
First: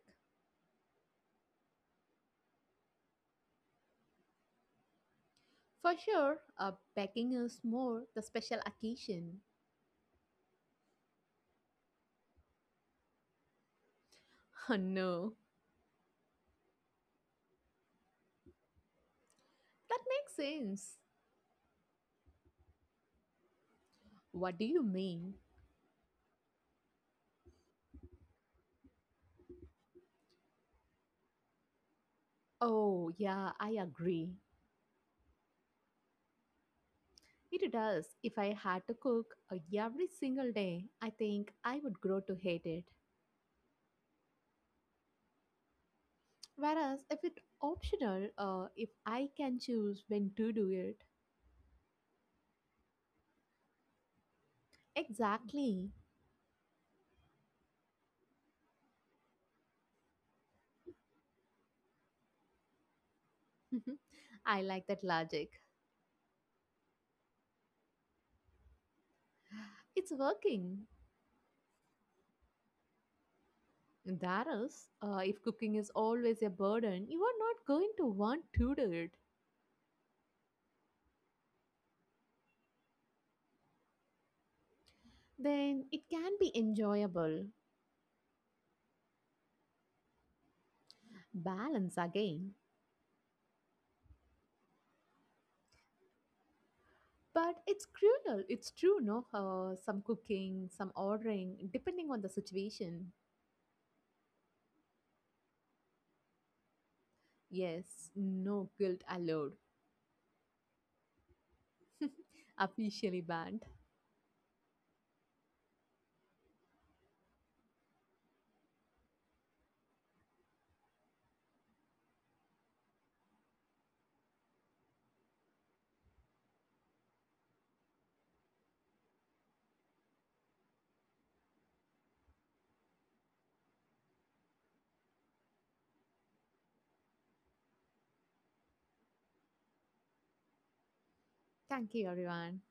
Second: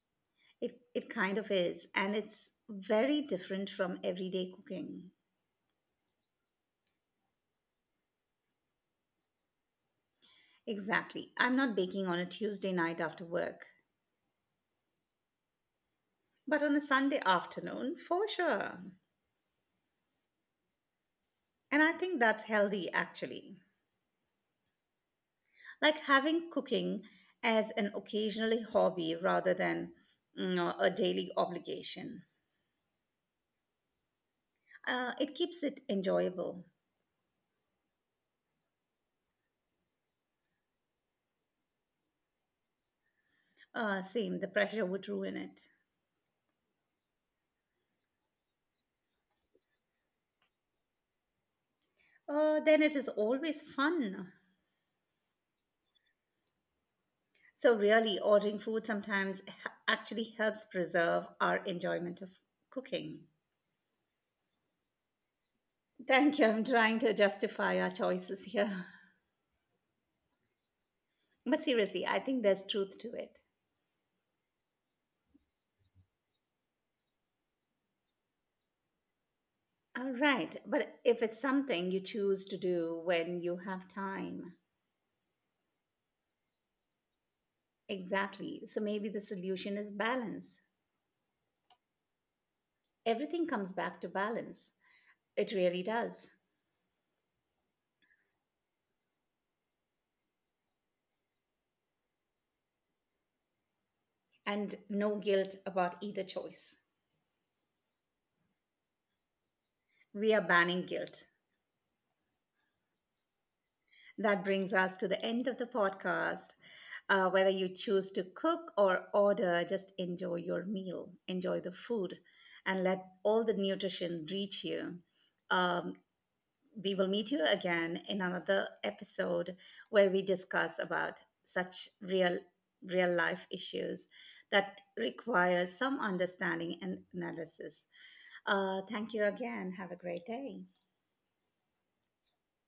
A: It kind of is, and it's very different from everyday cooking.
B: For sure, baking is more the special occasion.
A: Exactly. I'm not baking on a Tuesday night after work,
B: no,
A: but on a Sunday afternoon, for sure.
B: that makes sense.
A: And I think that's healthy, actually.
B: What do you mean?
A: Like having cooking as an occasionally hobby rather than, you know, a daily obligation.
B: Oh, yeah, I agree.
A: It keeps it enjoyable.
B: It does. If I had to cook every single day, I think I would grow to hate it.
A: Same, the pressure would ruin it.
B: Whereas if it's optional, if I can choose when to do it,
A: Then it is always fun.
B: exactly.
A: So, really, ordering food sometimes actually helps preserve our enjoyment of cooking.
B: I like that logic.
A: Thank you. I'm trying to justify our choices here.
B: It's working.
A: But seriously, I think there's truth to it.
B: That is, if cooking is always a burden, you are not going to want to do it.
A: All right. But if it's something you choose to do when you have time,
B: Then it can be enjoyable.
A: exactly. So maybe the solution is balance.
B: Balance again.
A: Everything comes back to balance. It really does.
B: But it's cruel. It's true, no? Some cooking, some ordering, depending on the situation.
A: And no guilt about either choice.
B: Yes, no guilt allowed.
A: We are banning guilt.
B: Officially banned.
A: That brings us to the end of the podcast. Whether you choose to cook or order, just enjoy your meal, enjoy the food, and let all the nutrition reach you. Um, we will meet you again in another episode where we discuss about such real life issues that require some understanding and analysis. Thank you again. Have a great day.
B: Thank you, everyone.